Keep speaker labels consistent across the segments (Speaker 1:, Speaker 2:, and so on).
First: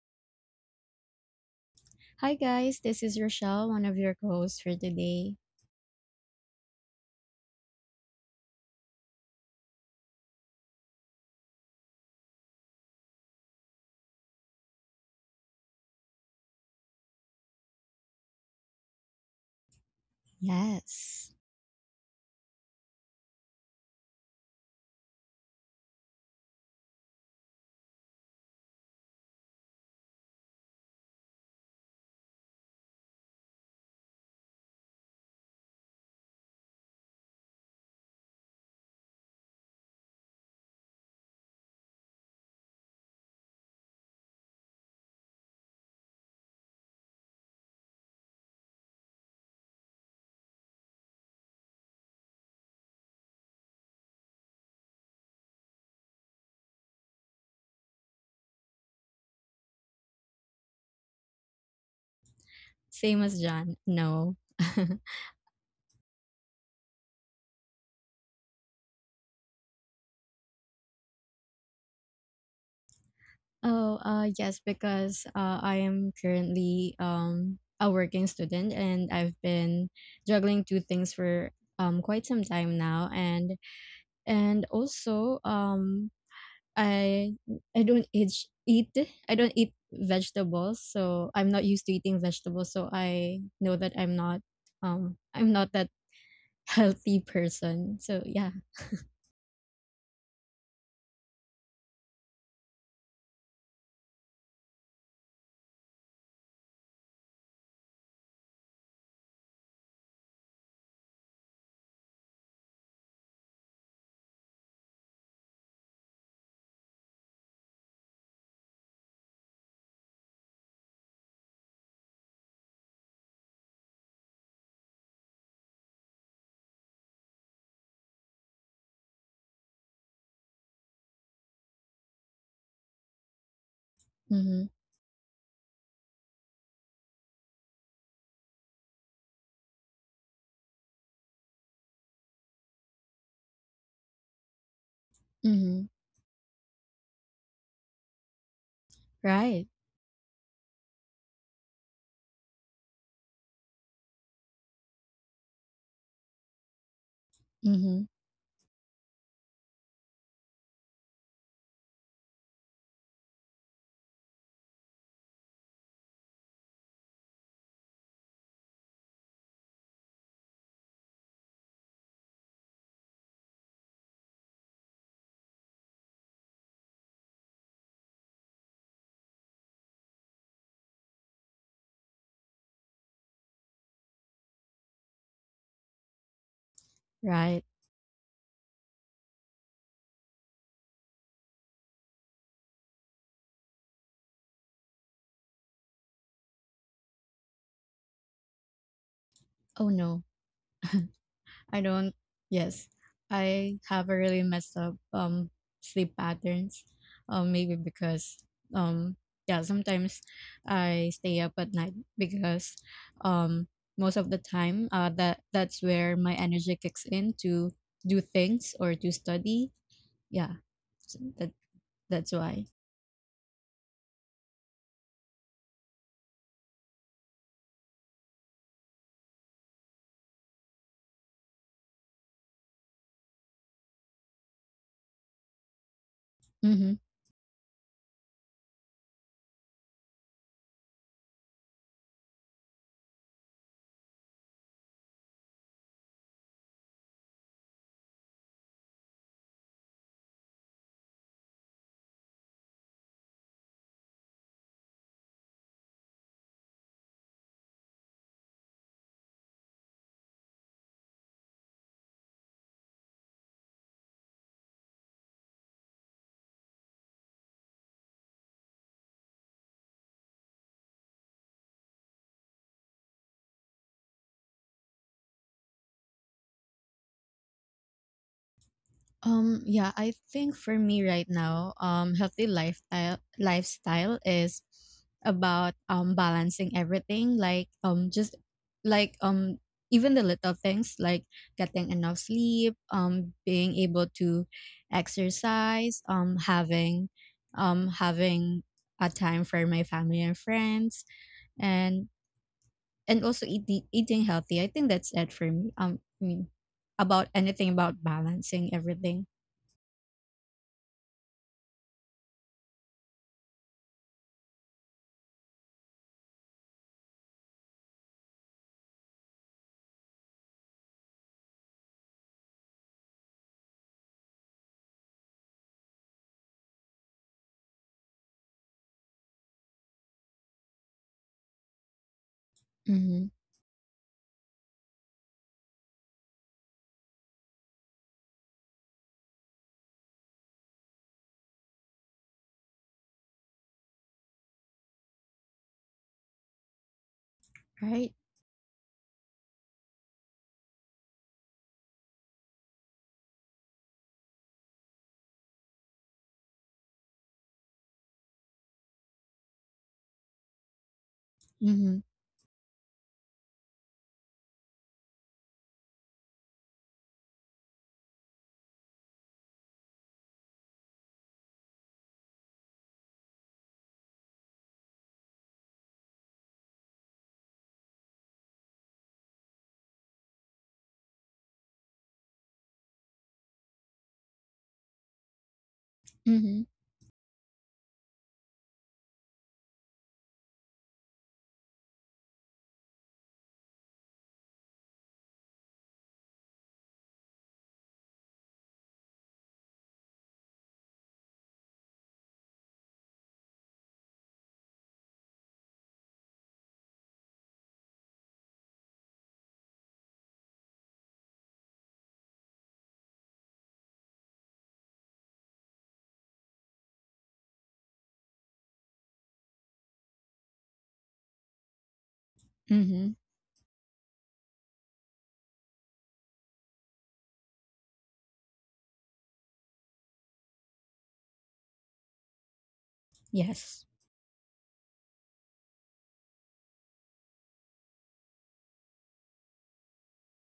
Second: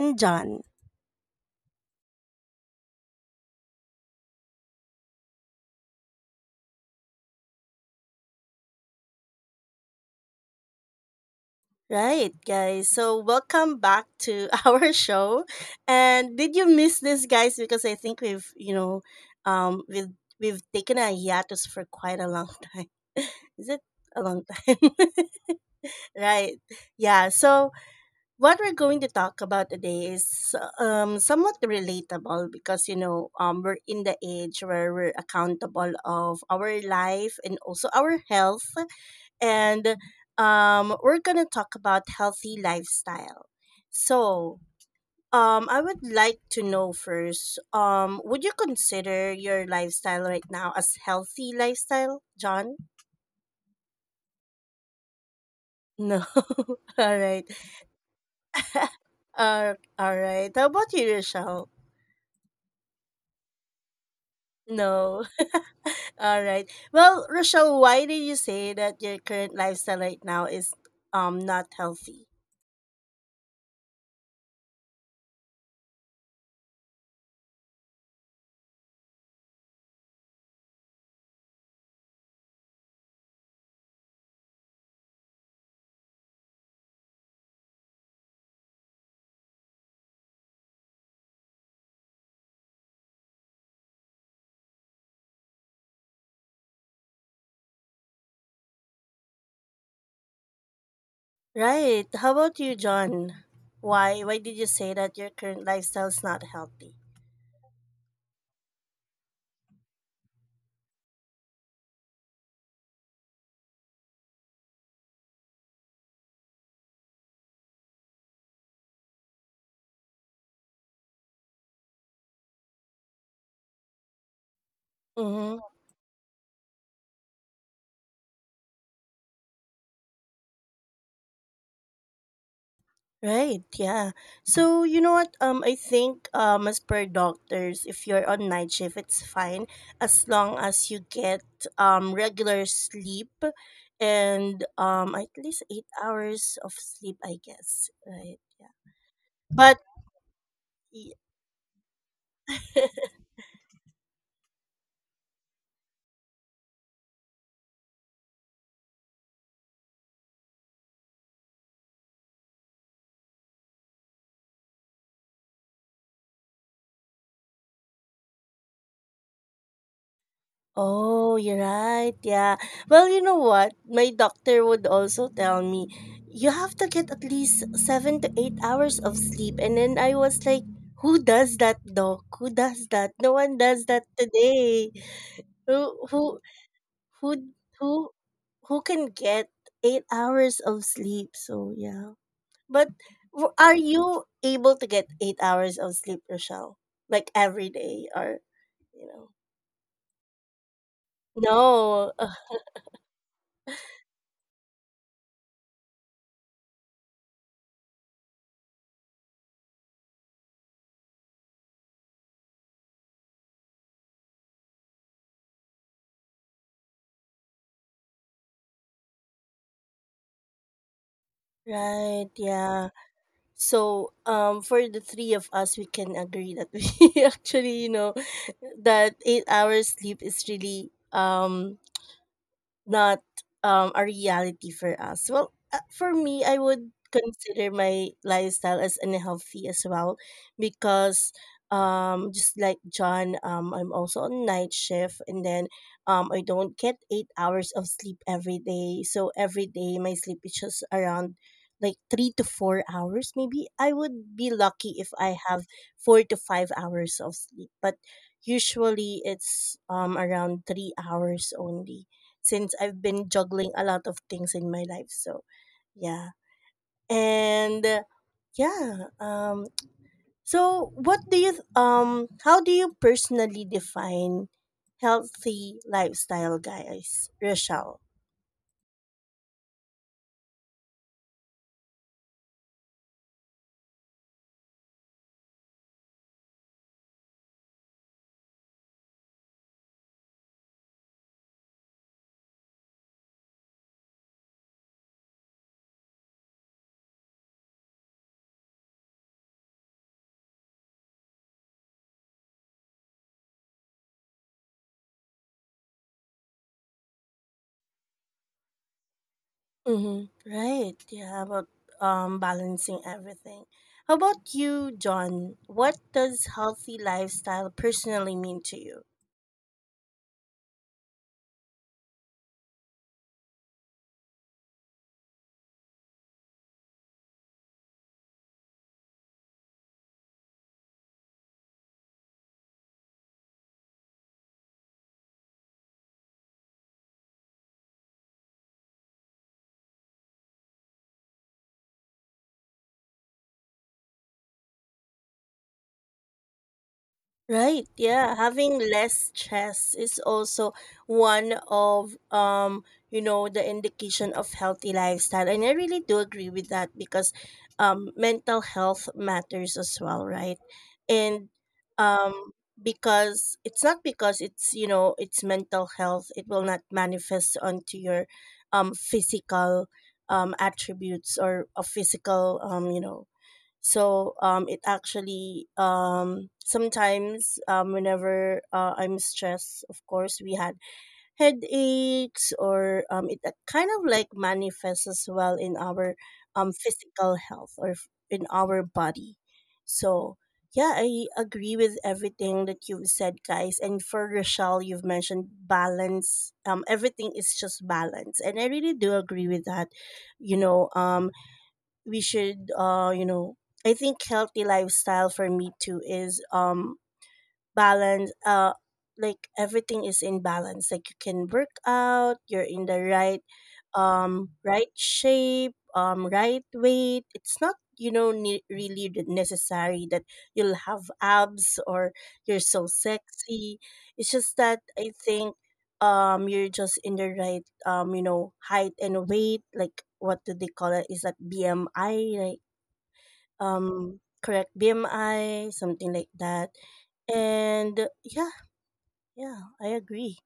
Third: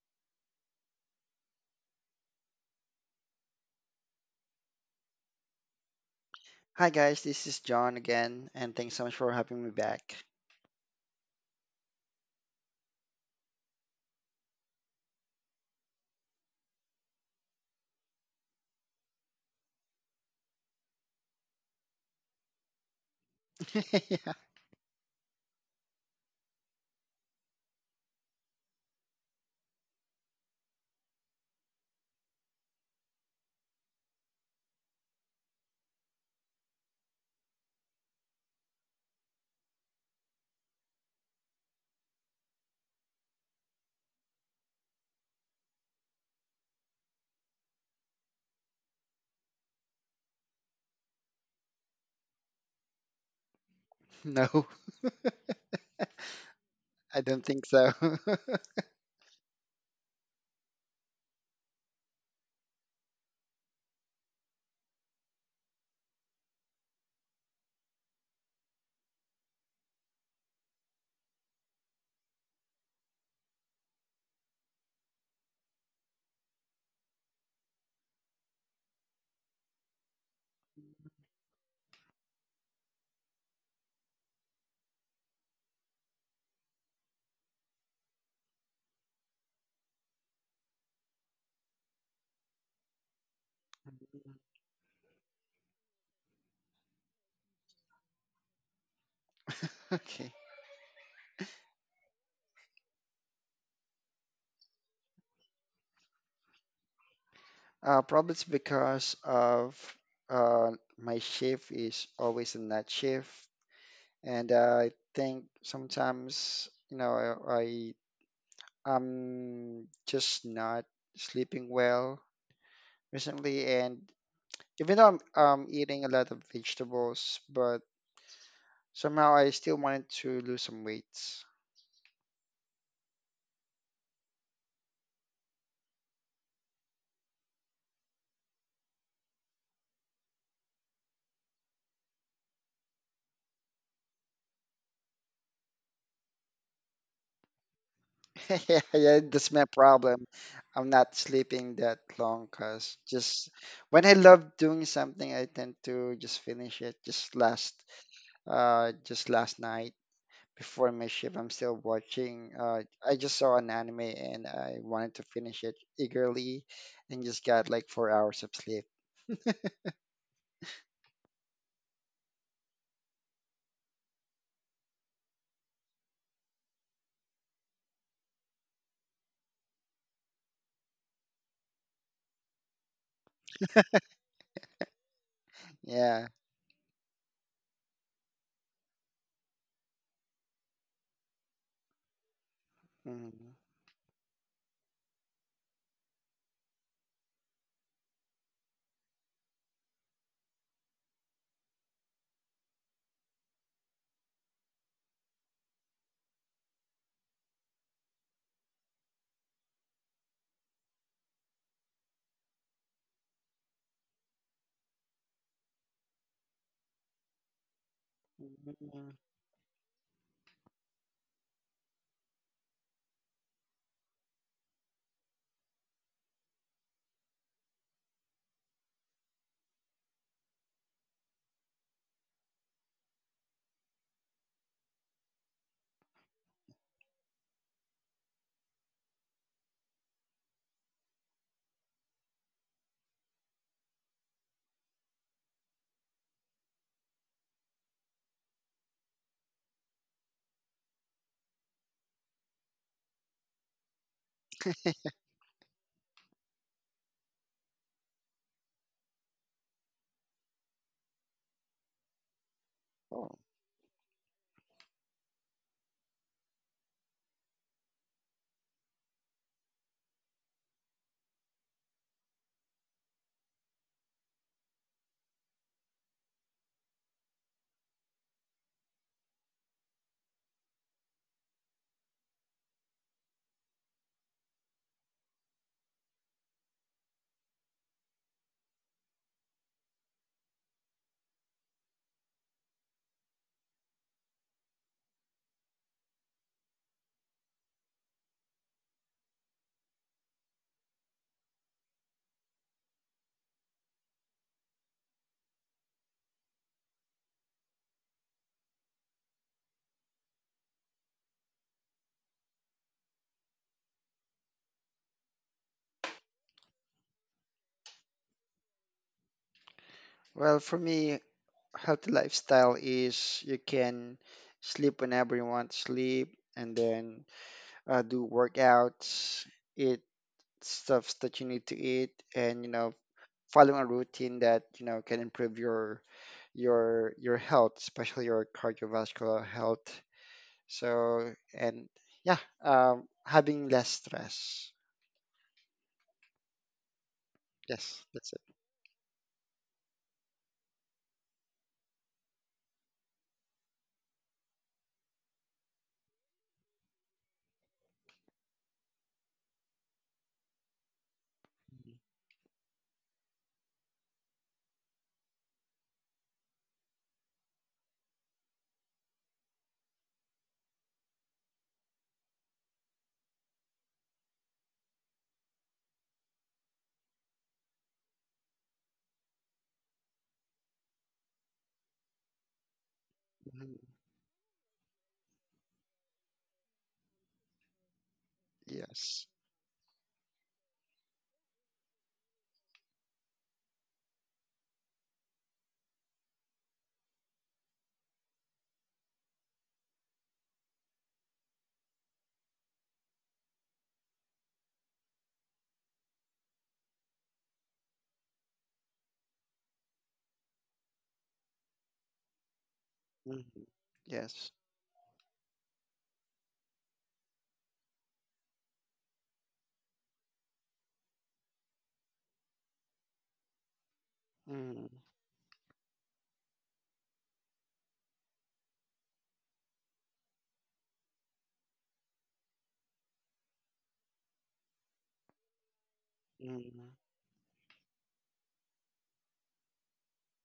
Speaker 1: and John.
Speaker 2: Hi guys, this is Rochelle, one of your co-hosts for today.
Speaker 3: Hi guys, this is John again, and thanks so much for having me back.
Speaker 1: Right, guys. So, welcome back to our show. And did you miss this, guys? Because I think we've, you know, um, we've, we've taken a
Speaker 2: Yes.
Speaker 1: hiatus for quite a long time. Is it a
Speaker 3: Yeah,
Speaker 1: long time? Right. Yeah. So, what we're going to talk about today is somewhat relatable because we're in the age where we're accountable of our life and also our health and we're gonna talk about healthy lifestyle, so I would like to know first, would you consider your lifestyle right now as healthy lifestyle, john?
Speaker 3: no,
Speaker 1: No. All
Speaker 3: I don't
Speaker 1: right.
Speaker 3: think so.
Speaker 1: All right, how about you, rochelle?
Speaker 2: Same as John. No.
Speaker 1: No. All right. Well, Rochelle, why did you say that your current lifestyle right now is not healthy?
Speaker 2: Oh, yes, because I am currently a working student, and I've been juggling two things for quite some time now, and also I I don't eat eat I don't eat vegetables, so I'm not used to eating vegetables, so I know that I'm not that healthy person. So yeah.
Speaker 3: Okay.
Speaker 1: Right. How about you, John? Why did you say that your current lifestyle is not healthy?
Speaker 3: Probably it's because of uh, my shift is always a night shift, and I think sometimes you know I, I am just not sleeping well recently, and even though I'm
Speaker 1: Mm-hmm.
Speaker 3: eating a lot of vegetables, but somehow I still wanted to lose some weight.
Speaker 1: Right, yeah.
Speaker 2: Mhm.
Speaker 1: So you know what? I think as per doctors, if you're on night shift, it's fine as long as you get regular sleep and at least
Speaker 2: Mhm.
Speaker 1: 8 hours of sleep, I guess. Right, yeah.
Speaker 3: Yeah, yeah, that's my
Speaker 2: Right.
Speaker 1: But
Speaker 3: problem. I'm not
Speaker 1: y-
Speaker 3: sleeping that long because just when I love doing something, I tend to just finish it.
Speaker 2: Mhm.
Speaker 3: Just last night before my shift, I'm still watching. I just saw an anime and I wanted to finish it eagerly, and just got like 4 hours of sleep.
Speaker 1: Oh, you're right. Yeah. Well, you know what? My doctor would also tell me, you have to get at least 7 to 8 hours of sleep. And then I was like, who does that, doc? Who does that? No one does that today. Who,
Speaker 3: Yeah.
Speaker 1: who, who,
Speaker 2: Right.
Speaker 1: who, who can get 8 hours of sleep? So, yeah. But
Speaker 3: Mhm.
Speaker 1: are you able to get 8 hours of sleep, Rochelle? Like every day or, you know?
Speaker 2: Oh no. I
Speaker 1: No.
Speaker 2: don't.
Speaker 1: Ugh,
Speaker 2: Yes. I have a really messed up sleep patterns. Maybe because um yeah, sometimes I stay up at night because um most of the time that's where my energy kicks in to do things or to
Speaker 3: Mhm.
Speaker 2: study. Yeah. So that
Speaker 1: right.
Speaker 2: that's why.
Speaker 1: Yeah. So, for the three of us, we can agree that we actually, you know, that 8 hours sleep is really not a reality for us. Well, for me, I would
Speaker 2: Mhm.
Speaker 1: consider my lifestyle as unhealthy as well because just like John, I'm also on night shift, and then I don't get 8 hours of sleep every day. So every day my sleep is just around like 3 to 4 hours maybe. I would be lucky if I have 4 to 5 hours of sleep, but usually it's around 3 hours only, since I've been
Speaker 3: Oh.
Speaker 1: juggling a lot of things in my life. So, yeah. And yeah, um so what do you how do you personally define healthy lifestyle, guys? Rochelle.
Speaker 2: Yeah, I think for me right now, healthy lifestyle is about balancing everything, like just like even the little things, like getting enough sleep, being able to exercise, having a time for my family and friends, and and also eating healthy. I think that's it for me. I mean, about anything, about balancing everything.
Speaker 1: Mm-hmm. Right. Yeah, about balancing everything. How about you, John? What does healthy lifestyle personally mean to you?
Speaker 3: Well, for me, healthy lifestyle is you can sleep whenever you want to sleep, and then do workouts, eat stuffs that you need to eat, and you know,
Speaker 2: Mhm.
Speaker 3: following a routine that you know can improve your health, especially your cardiovascular health. So and yeah, having less stress.
Speaker 1: Right.
Speaker 3: Yes,
Speaker 2: Right?
Speaker 3: that's
Speaker 1: Yeah,
Speaker 3: it.
Speaker 1: having less stress is also one of you know the indication of healthy lifestyle, and I really do agree with that, because mental health matters as well, right? And
Speaker 2: Mhm.
Speaker 1: um because it's not because it's you know it's mental health it will not manifest onto your physical attributes or a physical you know, so it actually sometimes whenever I'm stressed, of course, we had headaches or it
Speaker 3: Mhm.
Speaker 1: kind of like manifests as well in our
Speaker 2: Mhm.
Speaker 1: physical health or in our
Speaker 3: Yes.
Speaker 1: body. So yeah, I agree with everything that you've said, guys. And for Rochelle, you've mentioned balance. Everything is just balance, and I really do agree with that. You know, we should you know I think healthy lifestyle for me too is balance, like everything is in balance, like you can work out, you're in the right
Speaker 3: Hmm. Yes.
Speaker 1: right shape, right weight, it's not you know necessary that you'll have abs or you're so
Speaker 2: Mhm.
Speaker 1: sexy, it's just that
Speaker 3: Mm.
Speaker 1: I think you're just in the right you know height and weight, like what do they call it, is that bmi,
Speaker 2: Yes.
Speaker 1: correct BMI, something like that.
Speaker 3: Mm.
Speaker 1: And yeah, yeah, I agree.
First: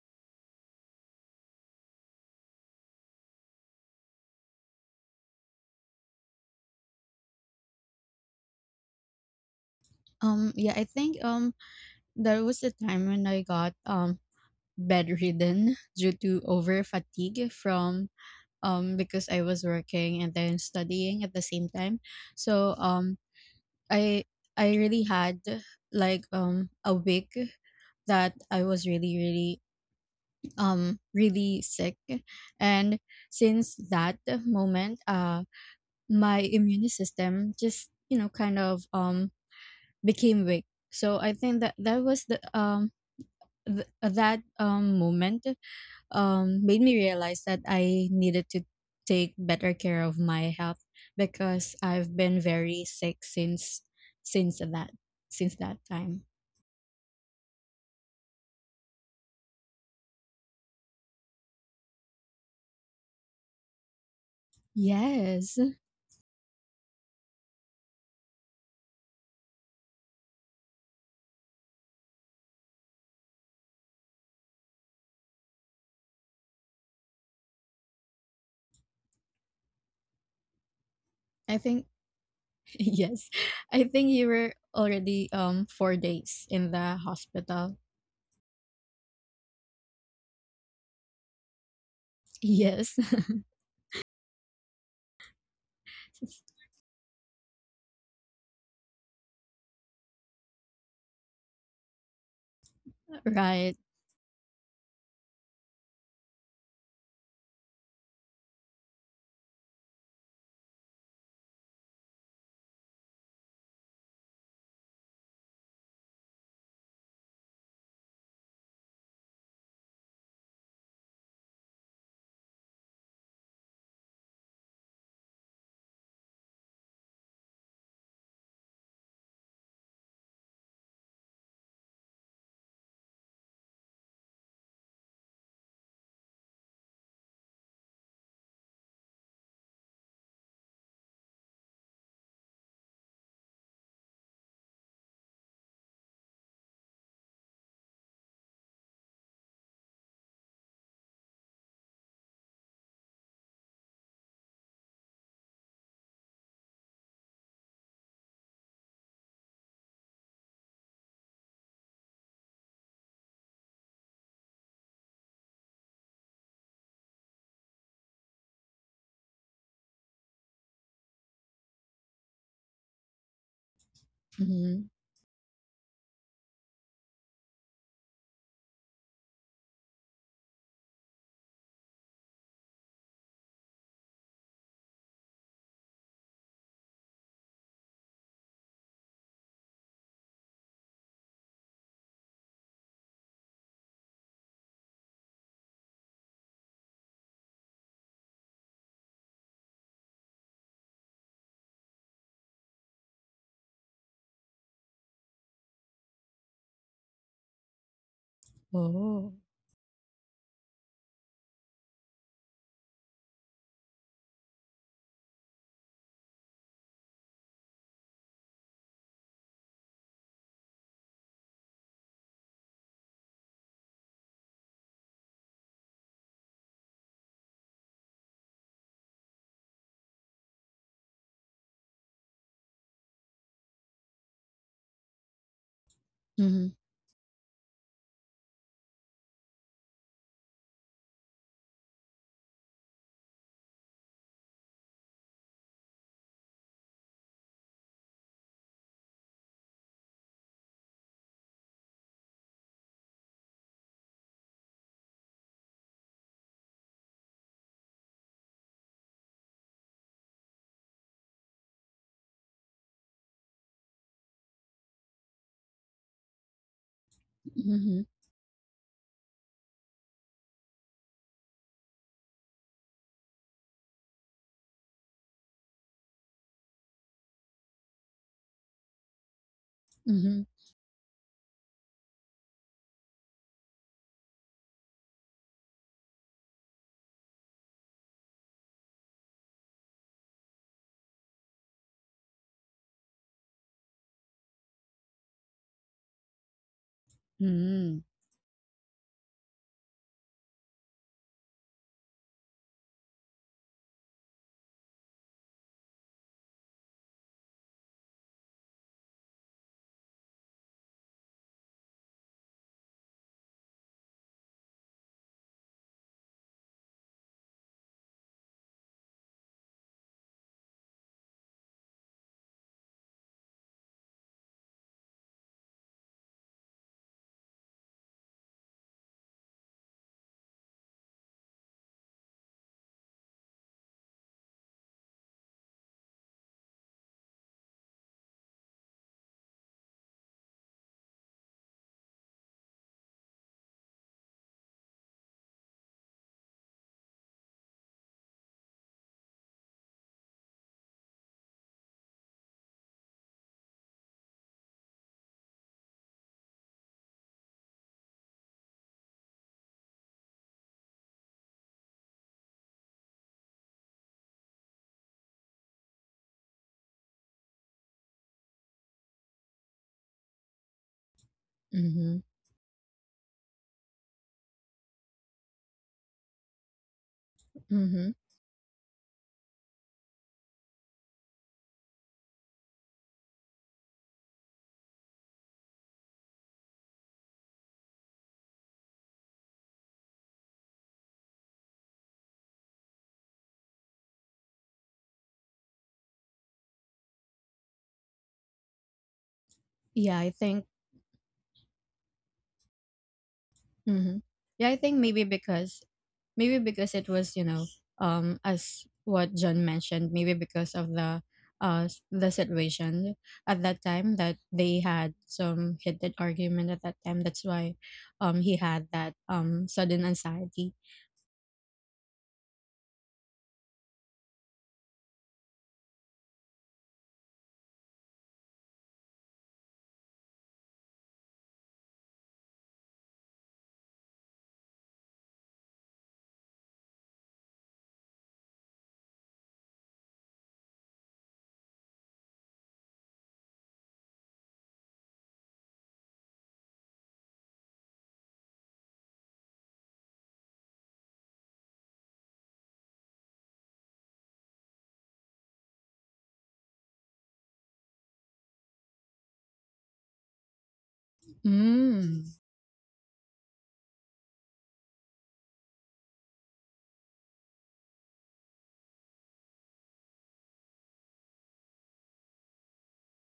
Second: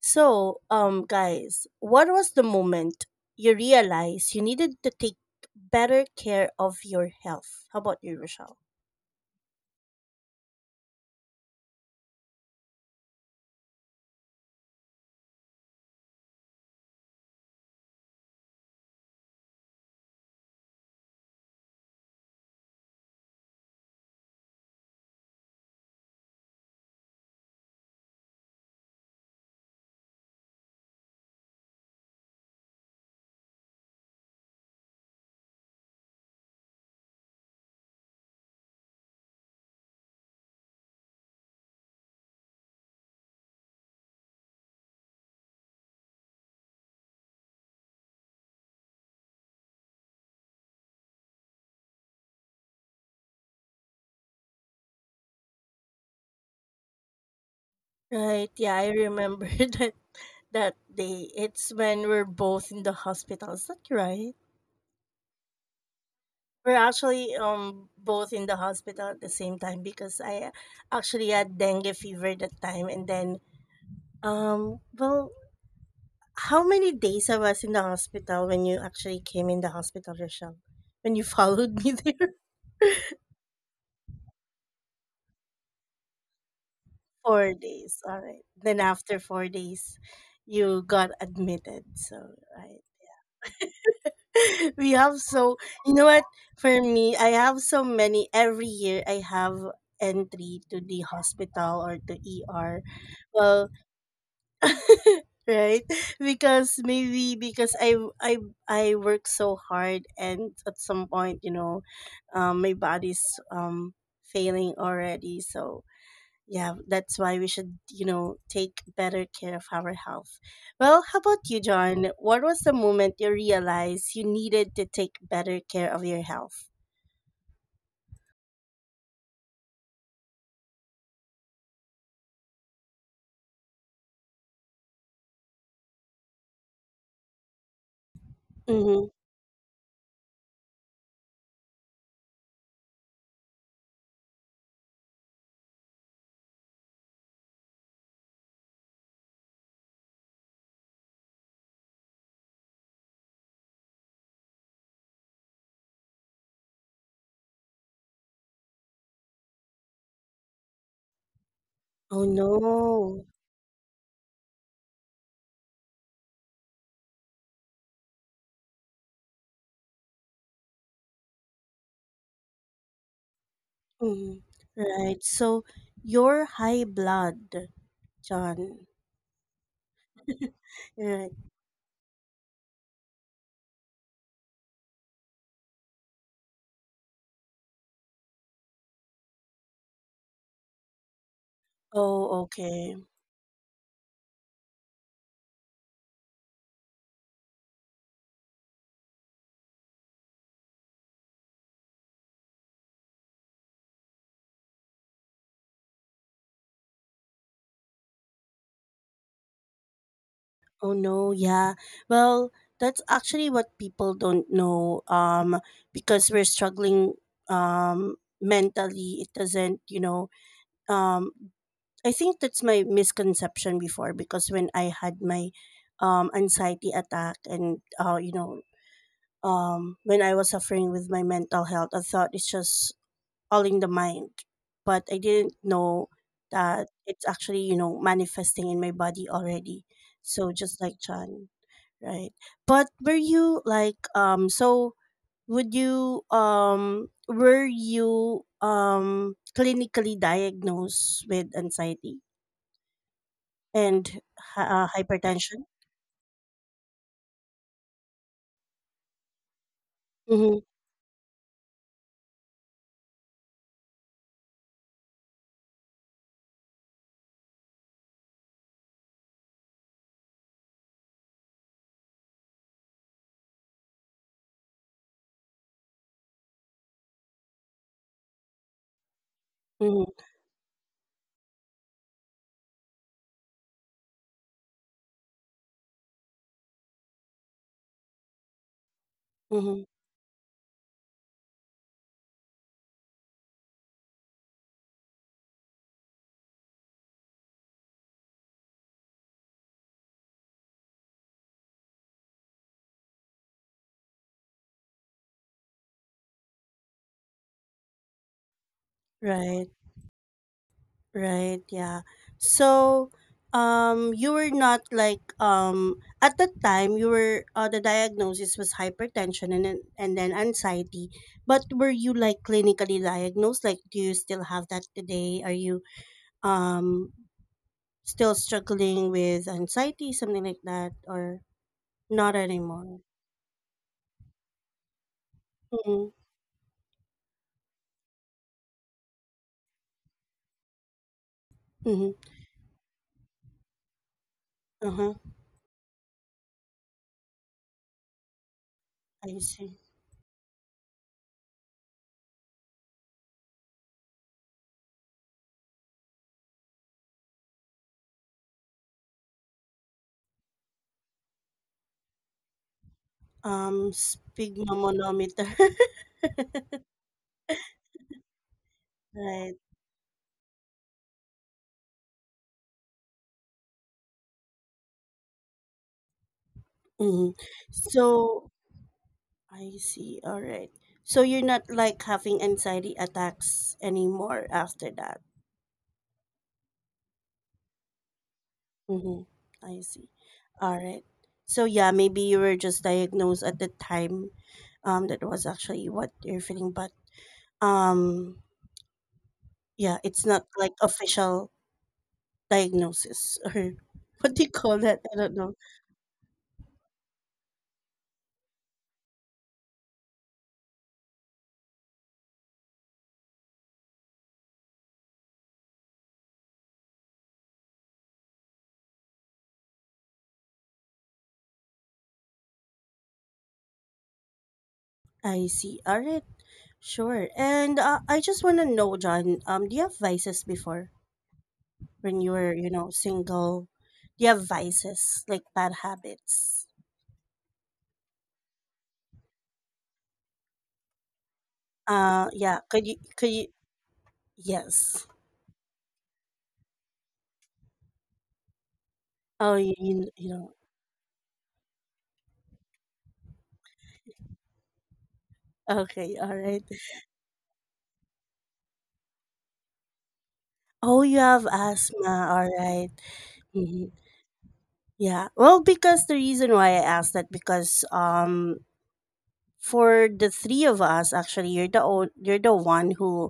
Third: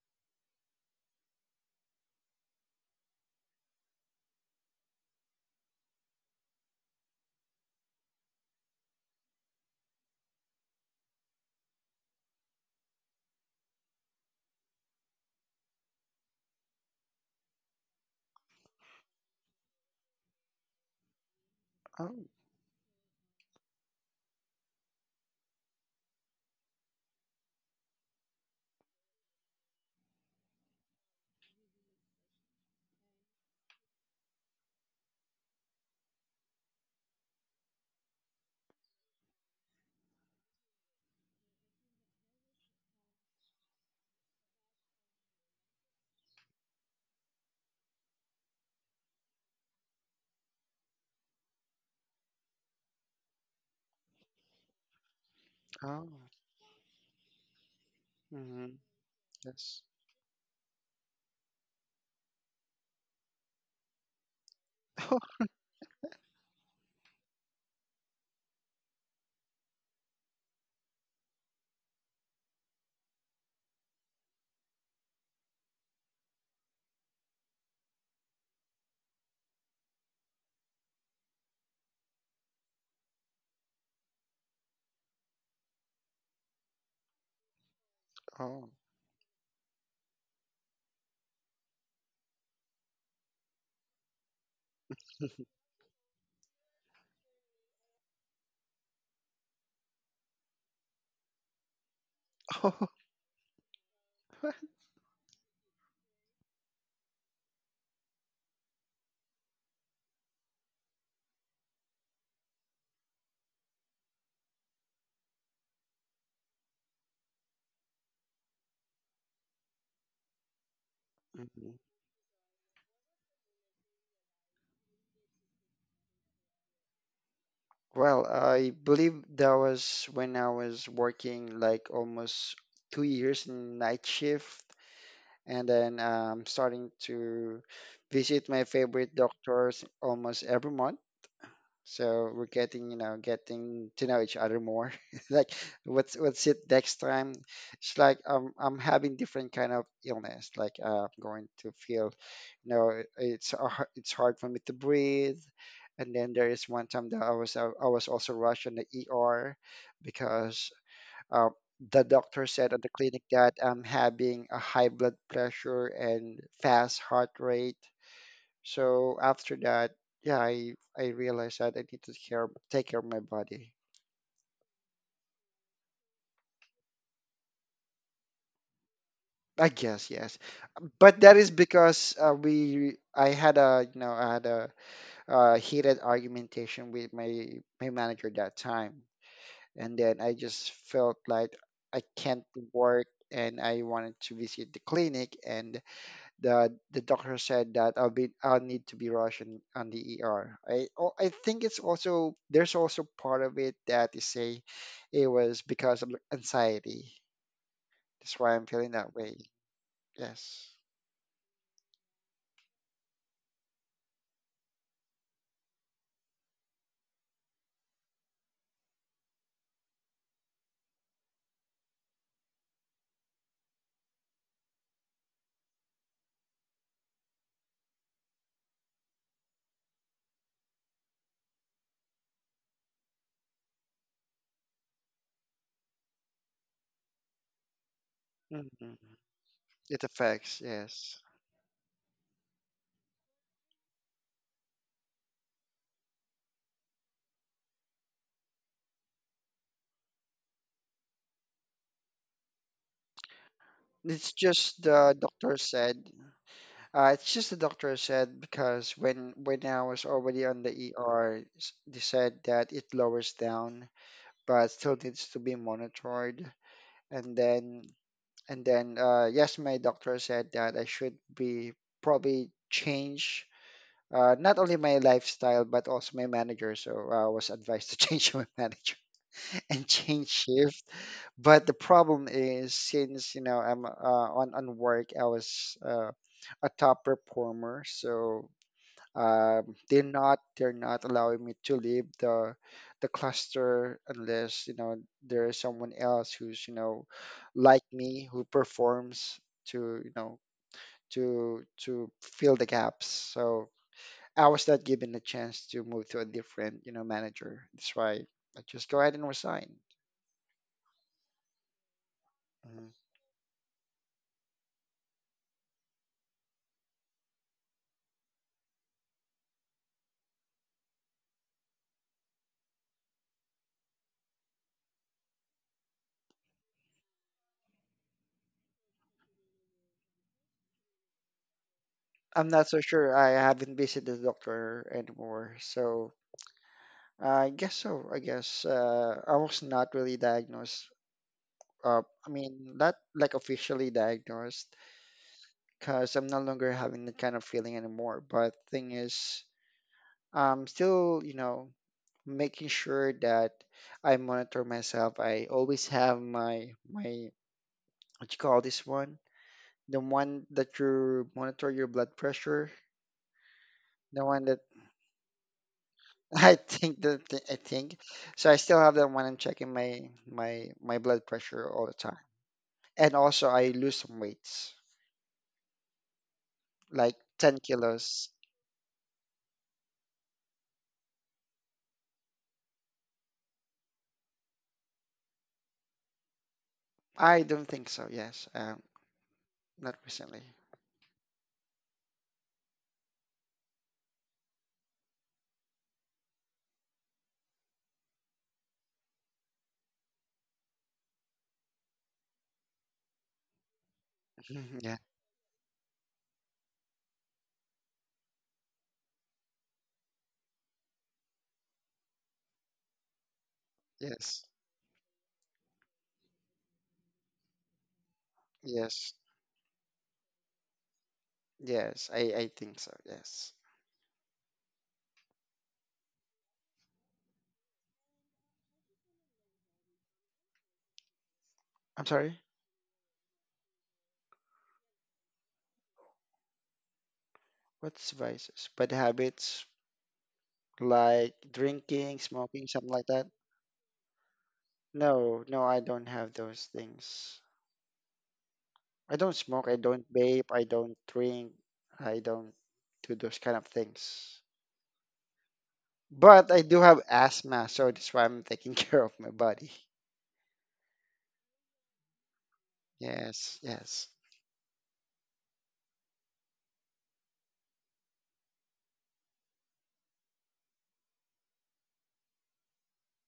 Speaker 1: So guys, what was the moment you realized you needed to take better care of your health? How about you, Rochelle?
Speaker 2: Yeah, I think there was a time when I got bedridden due to over fatigue from, because I was working and then studying at the same time.
Speaker 3: Oh.
Speaker 2: So I I really had, like, a week that I was really really really sick, and since that moment my immune system just, you know, kind of became weak. So I think that that was the th- that moment made me realize that I needed to take better care of my health, because I've been very sick since that since that
Speaker 3: Oh.
Speaker 2: time.
Speaker 1: Right,
Speaker 3: Hmm.
Speaker 1: yeah, I remember
Speaker 3: Yes.
Speaker 1: that that day, it's when we're both in the hospital, is that right?
Speaker 2: Yes.
Speaker 1: We're actually both in the hospital at the same time because I actually had dengue fever that time, and then well, how many days I was in the hospital when you actually came in the hospital, Rochelle? When you
Speaker 2: I
Speaker 1: followed
Speaker 2: think
Speaker 1: me there?
Speaker 2: yes. I think you were already 4 days in the
Speaker 1: Four
Speaker 2: hospital.
Speaker 1: days. All right.
Speaker 3: Oh.
Speaker 1: Then after 4 days, you got admitted. So, right.
Speaker 2: Yes.
Speaker 1: We have so, you know what? For me, I have so many. Every year, I have entry to the hospital or to ER.
Speaker 3: Oh.
Speaker 1: Well,
Speaker 2: Right.
Speaker 1: right, because maybe because i i work so hard, and at some point you know my body's um failing already, so yeah, that's why we should you know take better care of our health. Well, how about you,
Speaker 3: Mhm.
Speaker 1: john, what was the moment you realized you needed to take better care of your health?
Speaker 3: Well, I believe that was when I was working like almost 2 years in night shift, and then starting to visit my
Speaker 1: Mm-hmm.
Speaker 3: favorite doctors almost every month. So we're getting, you know, getting to know each other more. Like, what's it next time? It's like I'm having different kind of illness. Like I'm going to feel, you know, it's hard for me to breathe. And then there is one time that I was also rushed in the ER because uh, the
Speaker 1: Oh
Speaker 3: doctor
Speaker 1: no.
Speaker 3: said at the clinic that I'm having a high blood pressure and fast heart rate. So after that, yeah, I realized that I need to care take care of my body.
Speaker 1: Mm-hmm.
Speaker 2: Mhm.
Speaker 1: Right, so your high blood, john.
Speaker 3: I guess yes, but
Speaker 1: Right.
Speaker 3: that is because we I had a heated argumentation with my manager that time, and then I just felt like I
Speaker 1: Oh,
Speaker 3: can't
Speaker 1: okay.
Speaker 3: work and I wanted to visit the clinic and the doctor said that I'll need to be rushed in, on the ER. I Oh, I think it's also there's also part of it that is say it was because of anxiety. That's why I'm feeling that
Speaker 2: Oh.
Speaker 3: way. Yes.
Speaker 1: Oh no, yeah. Well, that's actually what people don't know. Because we're struggling um mentally. It doesn't, you know, um I think that's my misconception before, because when I had my anxiety attack and you know, when I was suffering with my mental health, I thought it's just all in the mind. But I didn't know
Speaker 2: Mhm.
Speaker 1: that it's actually, you know, manifesting in my
Speaker 3: Hmm.
Speaker 1: body already.
Speaker 3: It
Speaker 1: So
Speaker 3: affects,
Speaker 1: just like
Speaker 3: yes.
Speaker 1: Chan, right? But were you like so would you were you clinically diagnosed with anxiety and
Speaker 3: It's just the doctor
Speaker 1: hypertension?
Speaker 3: said. It's just the doctor said because when I was already
Speaker 1: Mm-hmm,
Speaker 3: on the ER, they said that it lowers down, but still needs to be monitored. And then
Speaker 2: Mhm.
Speaker 3: And then, yes, my doctor said that I should be probably change not only my lifestyle but also my manager. So I was advised to change my manager and
Speaker 1: mm-hmm,
Speaker 3: change
Speaker 2: Mhm.
Speaker 3: shift. But the problem is, since you know I'm on work, I was a top performer, so
Speaker 1: mm-hmm.
Speaker 3: they're not allowing me to leave the cluster unless you know there is someone else who's you know like
Speaker 2: Mhm.
Speaker 3: me who performs to you know to fill the gaps, so I was not given a chance to move to a different you know manager. That's why I just go ahead and resign.
Speaker 1: Right. Right, yeah.
Speaker 3: Mhm.
Speaker 1: So, you were not like at that time you were the diagnosis was hypertension and then anxiety. But were you like clinically diagnosed? Like, do you still have that today? Are you um still struggling with anxiety, something like that, or not
Speaker 3: I'm not so
Speaker 1: anymore?
Speaker 3: sure. I haven't visited the doctor anymore,
Speaker 1: Mm-hmm.
Speaker 3: so. I guess I was not really diagnosed
Speaker 1: Mm-hmm.
Speaker 3: I mean, not like officially diagnosed
Speaker 1: Uh-huh.
Speaker 3: because I'm no longer having that kind of feeling anymore. But thing
Speaker 1: I
Speaker 3: is,
Speaker 1: see.
Speaker 3: I'm still making sure that I monitor myself. I always have my what you call this one, the one that you monitor your blood pressure, the one that
Speaker 1: Sphygmomanometer.
Speaker 3: I think. So I still have that one. I'm
Speaker 1: Right.
Speaker 3: checking my blood pressure all the time,
Speaker 2: Mhm.
Speaker 3: and also I lose some weights, like
Speaker 1: Mm-hmm.
Speaker 3: ten
Speaker 2: Mhm.
Speaker 3: kilos.
Speaker 1: So, I see. All right. So you're not like having anxiety attacks anymore after that.
Speaker 3: I don't think so. Yes,
Speaker 1: Mm-hmm. I
Speaker 3: not
Speaker 1: see.
Speaker 3: recently.
Speaker 1: All right. So yeah, maybe you were just diagnosed at the time. That was actually what you're feeling, but um, yeah,
Speaker 2: Yeah,
Speaker 1: it's
Speaker 2: I
Speaker 1: not
Speaker 2: think.
Speaker 1: like official diagnosis or
Speaker 2: Mhm.
Speaker 1: what do you
Speaker 2: Yeah, I
Speaker 1: call
Speaker 2: think
Speaker 3: Yeah.
Speaker 1: that? I
Speaker 2: maybe
Speaker 1: don't know.
Speaker 2: because maybe because it was, you know, as what John mentioned, maybe because of the situation at that time, that
Speaker 3: Yes.
Speaker 2: they had some heated argument at that time, that's why he had that
Speaker 3: Yes.
Speaker 2: sudden anxiety.
Speaker 3: Yes. I think so. Yes.
Speaker 1: I see. All right. Sure. And I just want to know, John. Do you have vices before?
Speaker 3: I'm
Speaker 1: When you
Speaker 3: sorry.
Speaker 1: were you know single, do you have vices like bad habits?
Speaker 3: What's vices? Bad habits like drinking,
Speaker 1: Yeah,
Speaker 3: smoking,
Speaker 1: could
Speaker 3: something
Speaker 1: you
Speaker 3: like that.
Speaker 1: yes.
Speaker 3: No, no, I don't have those things. I don't
Speaker 1: Oh,
Speaker 3: smoke.
Speaker 1: you
Speaker 3: I don't
Speaker 1: you
Speaker 3: vape.
Speaker 1: know,
Speaker 3: I don't drink. I don't do those kind of things.
Speaker 1: okay, all
Speaker 3: But
Speaker 1: right.
Speaker 3: I do have asthma, so that's why I'm taking care of my body.
Speaker 1: Oh, you have asthma,
Speaker 2: Mm.
Speaker 1: all right.
Speaker 3: Yes.
Speaker 1: Mhm.
Speaker 3: Yes.
Speaker 1: Yeah, well, because the reason why I asked that, because for the three of us, actually you're the one who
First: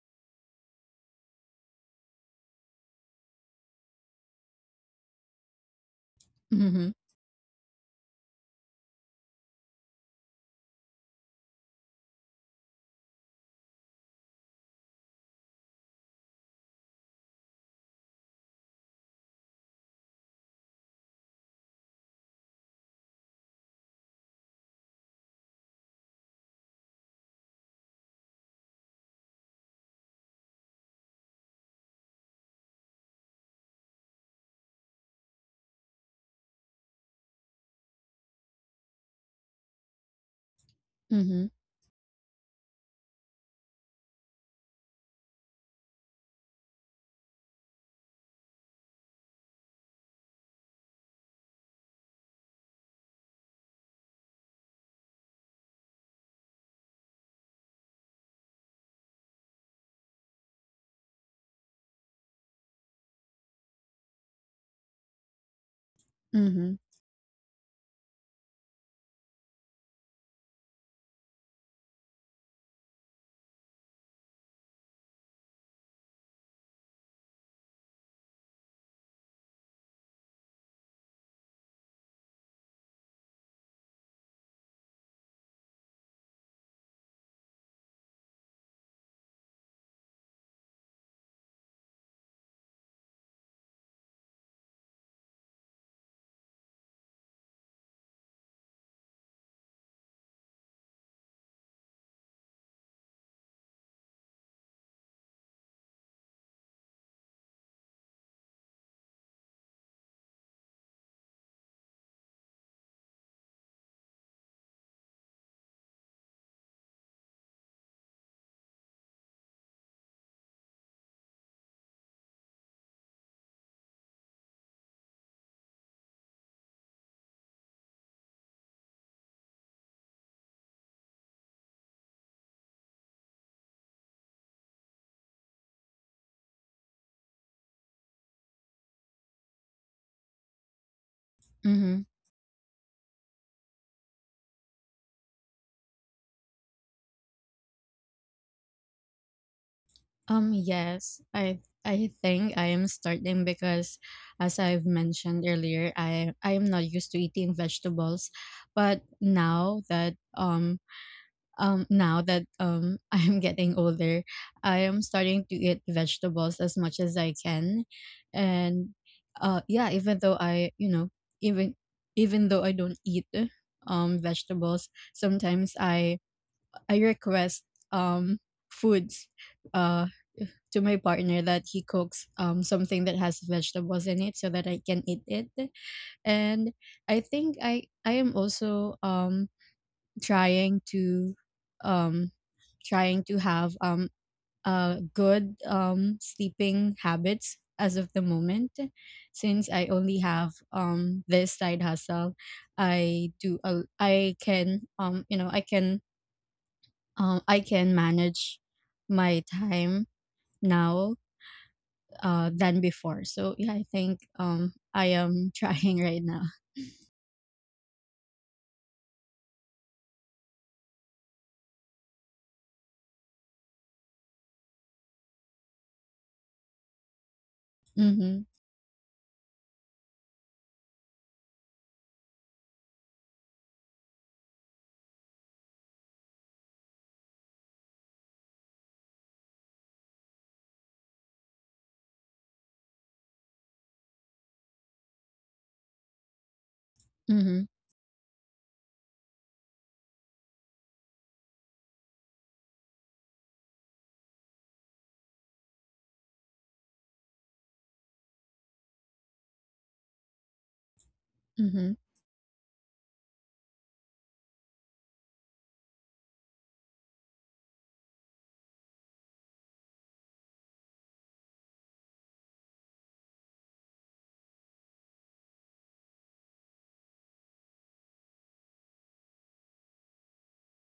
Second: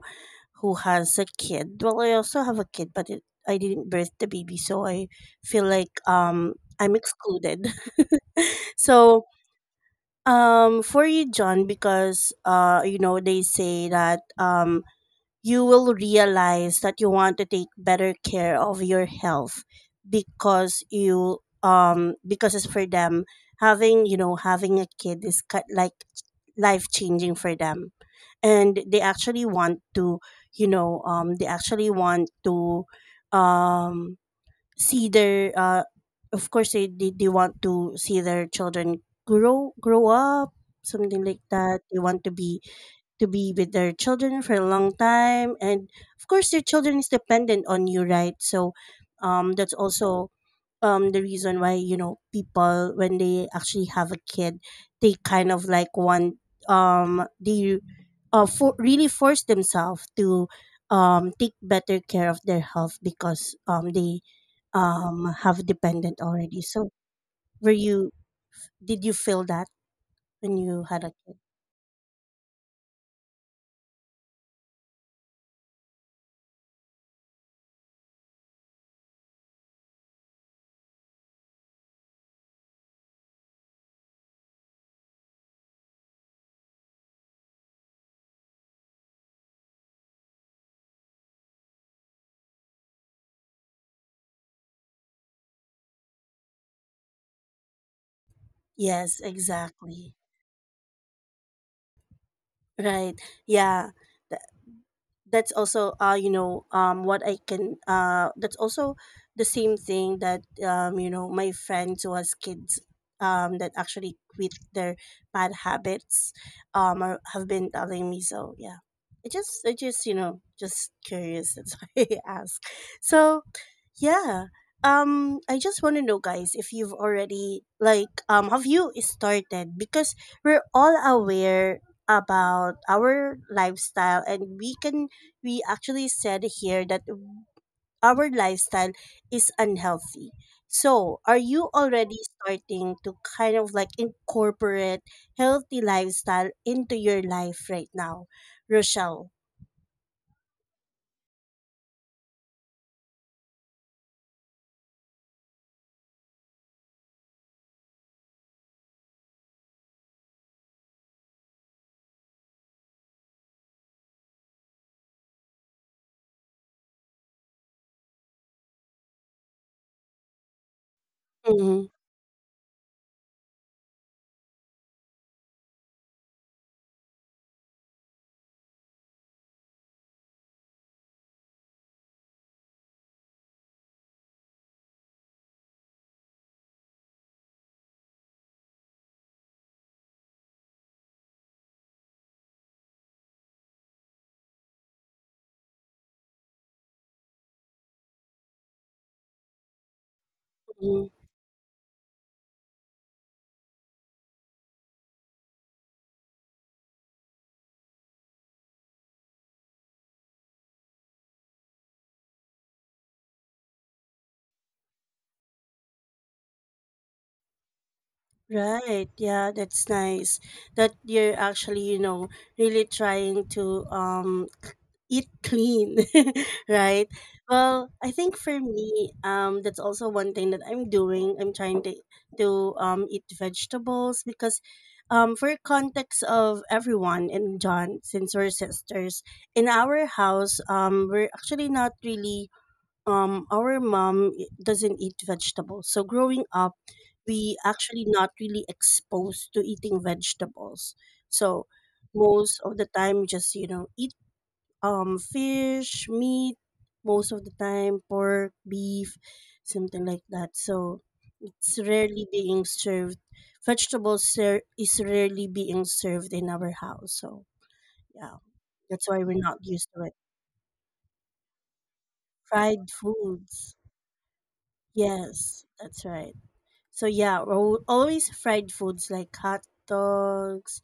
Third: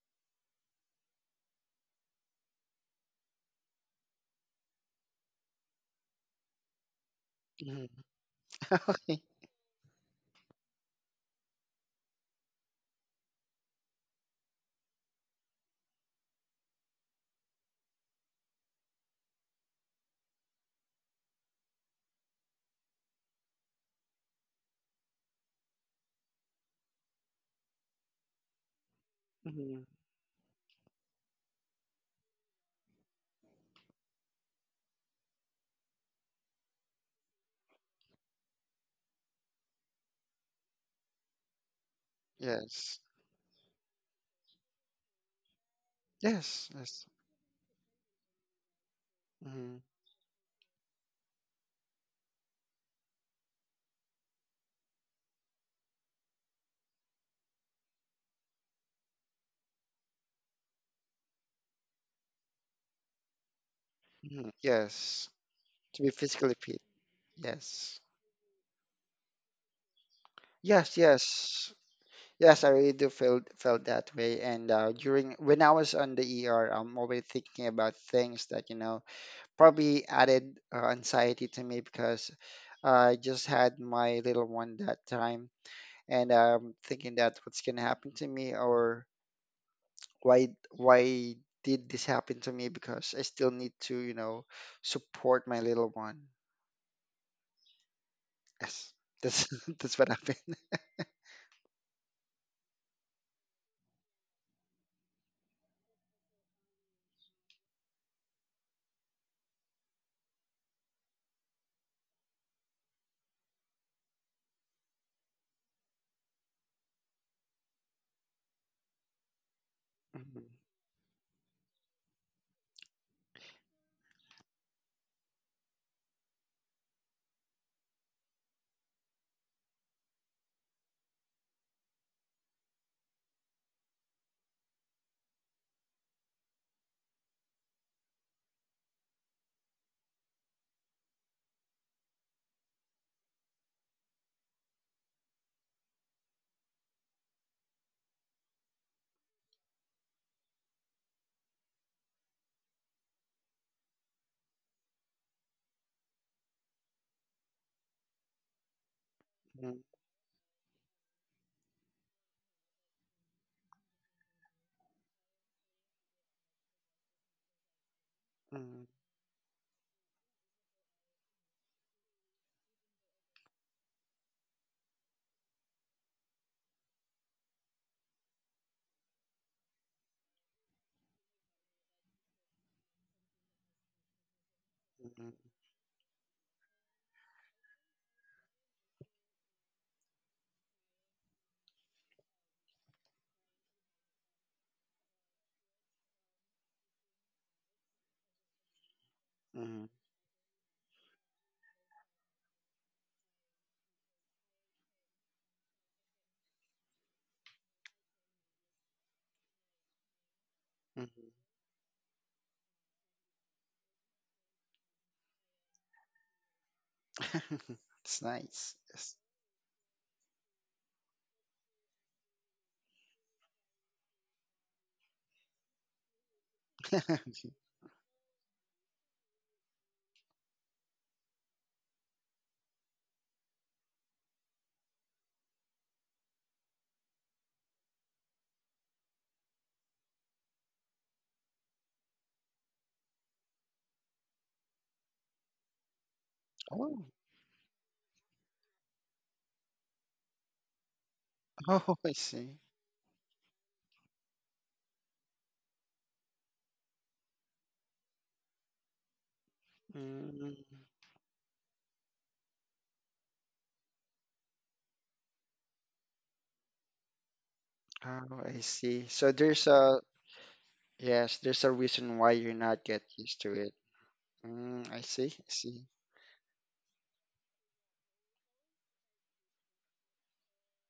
Speaker 1: has a kid. Well, I also have a kid, but I didn't birth the baby, so I feel like
Speaker 2: Mhm.
Speaker 1: I'm excluded.
Speaker 3: Mhm. Okay.
Speaker 1: So for you, john, because you know they say that you will realize that you want to take better care of your health because you because it's for them, having you know having a kid is like life changing for them, and they actually want
Speaker 3: Mhm.
Speaker 1: to you know they actually want to um see their of course they want to see their children grow up, something like
Speaker 2: Mhm.
Speaker 1: that, they want
Speaker 3: Yes.
Speaker 1: to be with their children for a long time, and of course your
Speaker 3: Yes,
Speaker 1: children
Speaker 3: yes.
Speaker 1: is dependent on you, right? So that's
Speaker 3: Hmm,
Speaker 1: also the reason why you know people when they actually have a kid, they kind of like want um they really force themselves to take better care of their health because they
Speaker 3: hmm. Yes.
Speaker 1: have
Speaker 3: To be
Speaker 1: dependent
Speaker 3: physically
Speaker 1: already,
Speaker 3: fit.
Speaker 2: Mhm.
Speaker 1: so were
Speaker 3: Yes.
Speaker 1: you did you feel that when you
Speaker 3: Yes,
Speaker 1: had a kid?
Speaker 3: yes. Yes, I really do feel felt that way. And during when I was on the ER, I'm already thinking about things that probably added anxiety to me because I just had my little one that time, and I'm thinking that what's gonna happen to me or why did this happen to me? Because I still need to support my little one. Yes,
Speaker 1: Yes,
Speaker 3: that's that's what
Speaker 1: exactly.
Speaker 3: happened.
Speaker 1: Right. Yeah. Th- that's also you know what I can that's also the same thing that you know my friends who has kids that actually quit their bad habits have been telling me, so yeah, I just you
Speaker 3: Mhm,
Speaker 1: know just curious, that's why I ask. So yeah, I just want to know, guys, if you've already like have you started, because we're all aware about our lifestyle, and we actually said here that our lifestyle is unhealthy. So, are you
Speaker 2: Mhm.
Speaker 1: already starting to kind of like incorporate healthy lifestyle into your life right now, Rochelle?
Speaker 2: Yes, I think I am starting because, as I've mentioned earlier, I am not used to eating vegetables, but
Speaker 3: mhm,
Speaker 2: now that I am getting older, I am starting to eat vegetables as much as I can.
Speaker 3: mhm,
Speaker 2: And yeah, even though I, you know, even
Speaker 1: Mm-hmm.
Speaker 2: even though I don't eat vegetables, sometimes I request um foods uh to my partner, that he cooks something that has vegetables in it so that I can eat
Speaker 3: mhm,
Speaker 2: it. And I think I am also trying to um have a good sleeping habits as of the moment, since
Speaker 3: mhm,
Speaker 2: I only have this side hustle. I do a, I can I can manage my time now,
Speaker 3: mhm.
Speaker 2: than before. So yeah, I think I am trying right now.
Speaker 3: It's nice.
Speaker 1: Right.
Speaker 3: Yes.
Speaker 1: Yeah, that's nice that you're actually, you know, really trying to eat clean right. Well, I think
Speaker 2: Mm-hmm.
Speaker 1: for me, that's also one thing that I'm doing. I'm trying to eat vegetables, because for context of everyone and John, since we're sisters in our house, we're actually not really, our mom doesn't eat vegetables. So growing up,
Speaker 3: Oh,
Speaker 1: we
Speaker 2: Mm-hmm.
Speaker 1: actually not really exposed to eating vegetables. So
Speaker 3: oh, I see.
Speaker 1: most of the time, just eat fish, meat, most of the time, pork, beef, something like
Speaker 3: Mm,
Speaker 1: that. So it's
Speaker 2: Mm-hmm.
Speaker 1: rarely being served. Vegetables is rarely being served in our house. So yeah,
Speaker 3: oh, I see.
Speaker 1: that's why
Speaker 3: So
Speaker 1: we're not
Speaker 3: there's
Speaker 1: used
Speaker 3: a
Speaker 1: to it.
Speaker 3: yes, there's a reason why you're not
Speaker 1: Fried
Speaker 3: get used to it.
Speaker 1: foods.
Speaker 3: Mm, I see. I
Speaker 1: Yes,
Speaker 3: see.
Speaker 1: that's right. So yeah, we're always fried foods like hot dogs.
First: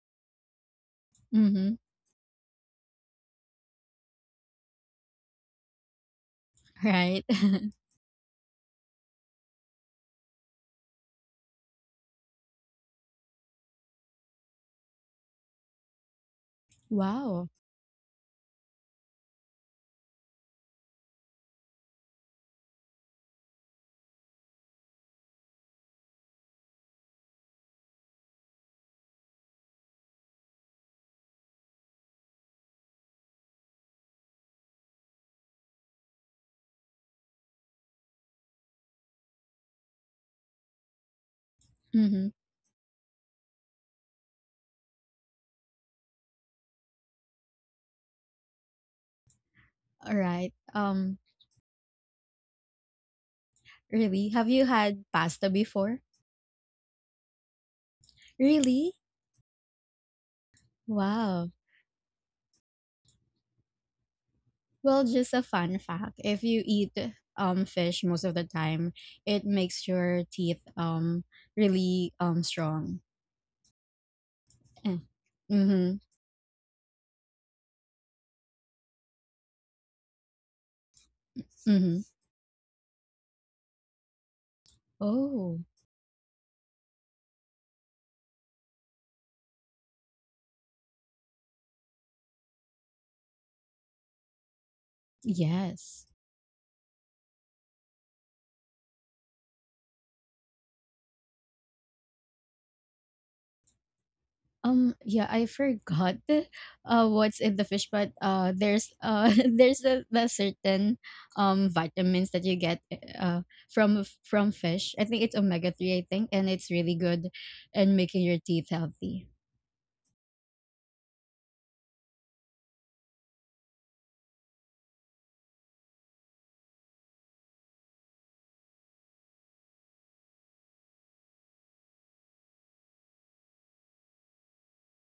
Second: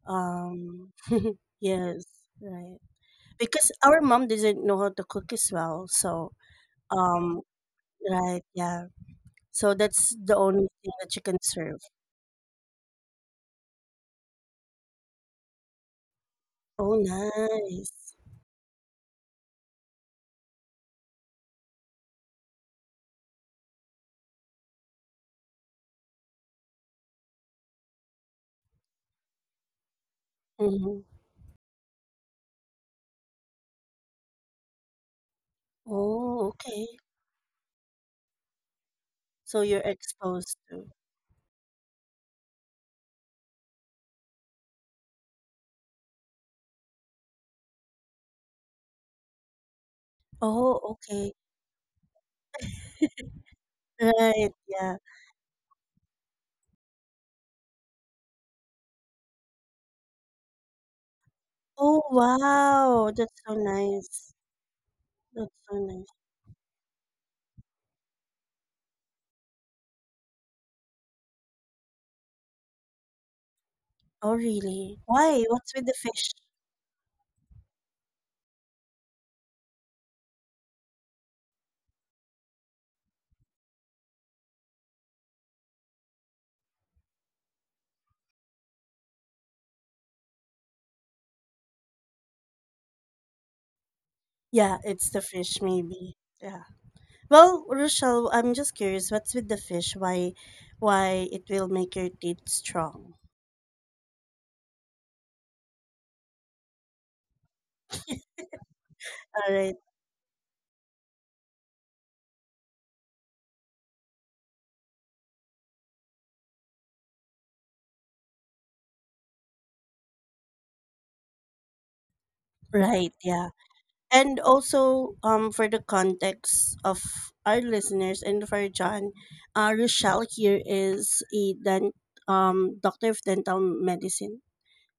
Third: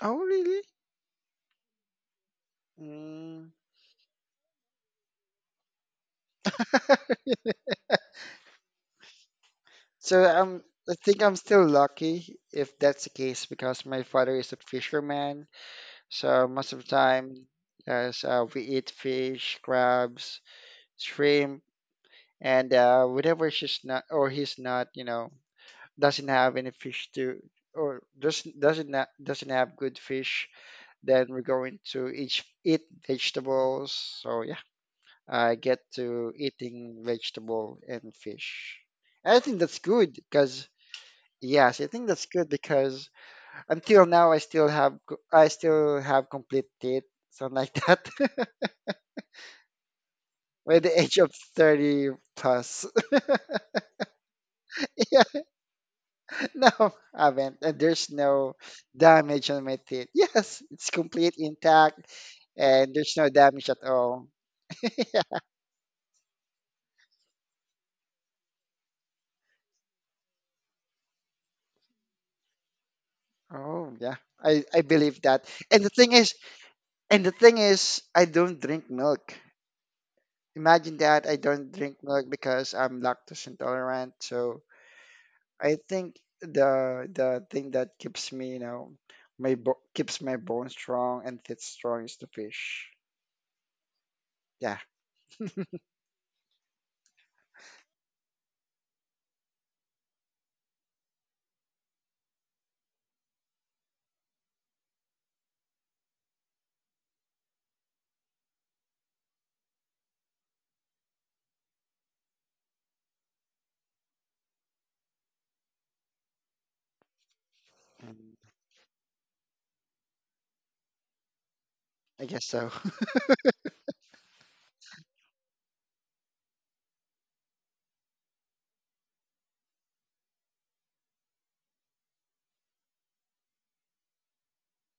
Speaker 3: Oh, really?
Speaker 1: Um,
Speaker 2: Mm-hmm.
Speaker 1: yes, right.
Speaker 3: Mm.
Speaker 1: Because our mom doesn't know how to cook as well, so
Speaker 2: Right.
Speaker 1: um, right, yeah. So that's
Speaker 3: So
Speaker 1: the only thing
Speaker 3: I
Speaker 1: that you
Speaker 3: think
Speaker 1: can
Speaker 3: I'm still
Speaker 1: serve.
Speaker 3: lucky if that's the case because my father is a fisherman. So most of the
Speaker 1: Oh,
Speaker 3: time,
Speaker 2: Wow.
Speaker 1: nice.
Speaker 3: as we eat fish, crabs, shrimp, and whenever she's not or he's not, you know, doesn't have any fish to or doesn't have good fish,
Speaker 1: Mm-hmm.
Speaker 3: then we're going to each eat vegetables. So yeah, I get to
Speaker 1: Oh, okay.
Speaker 3: eating vegetable and fish. I think
Speaker 1: So
Speaker 3: that's
Speaker 1: you're
Speaker 3: good
Speaker 1: exposed
Speaker 3: because
Speaker 1: to.
Speaker 3: Yes, I think that's
Speaker 2: Mm-hmm.
Speaker 3: good because until now I still have complete teeth, something like that.
Speaker 2: All right.
Speaker 3: By
Speaker 1: Oh,
Speaker 3: the age of
Speaker 1: okay.
Speaker 3: 30 plus.
Speaker 2: Really? Have
Speaker 1: Right,
Speaker 2: you
Speaker 1: yeah.
Speaker 2: had
Speaker 3: Yeah,
Speaker 2: pasta before?
Speaker 3: no, I haven't. And there's no
Speaker 2: Really?
Speaker 3: damage on my teeth. Yes, it's complete
Speaker 2: Wow.
Speaker 3: intact
Speaker 1: Oh,
Speaker 3: and
Speaker 1: wow.
Speaker 3: there's no
Speaker 1: That's so
Speaker 3: damage at all.
Speaker 1: nice.
Speaker 2: Well,
Speaker 3: Yeah.
Speaker 2: just a
Speaker 1: That's so
Speaker 2: fun
Speaker 1: nice.
Speaker 2: fact. If you eat fish most of the time, it makes your teeth really strong.
Speaker 3: Oh, yeah.
Speaker 1: Oh,
Speaker 3: I
Speaker 2: Eh.
Speaker 1: really?
Speaker 3: believe
Speaker 1: Why?
Speaker 3: that.
Speaker 1: What's with
Speaker 3: And the
Speaker 1: the
Speaker 2: Mm-hmm.
Speaker 3: thing
Speaker 1: fish?
Speaker 3: is, I don't drink milk. Imagine that I don't
Speaker 2: Mm-hmm.
Speaker 3: drink milk because I'm lactose intolerant. So
Speaker 2: Oh,
Speaker 3: I think the thing that keeps me, you know, my bo- keeps my bones strong and teeth strong is the fish.
Speaker 1: Yeah,
Speaker 3: Yeah.
Speaker 1: it's the fish,
Speaker 2: yes.
Speaker 1: maybe. Yeah. Well, Rochelle, I'm just curious. What's with the fish? Why it will make your teeth strong?
Speaker 2: Yeah, I forgot what's in the fish, but there's
Speaker 1: All
Speaker 2: there's
Speaker 1: right.
Speaker 2: the certain vitamins that you get uh from fish. I think it's omega-3, I think, and it's really good in making
Speaker 3: Mm.
Speaker 2: your teeth healthy.
Speaker 3: I guess so.
Speaker 1: Right, yeah. And also, for the context of our listeners and for John, Rochelle here is a doctor of dental medicine.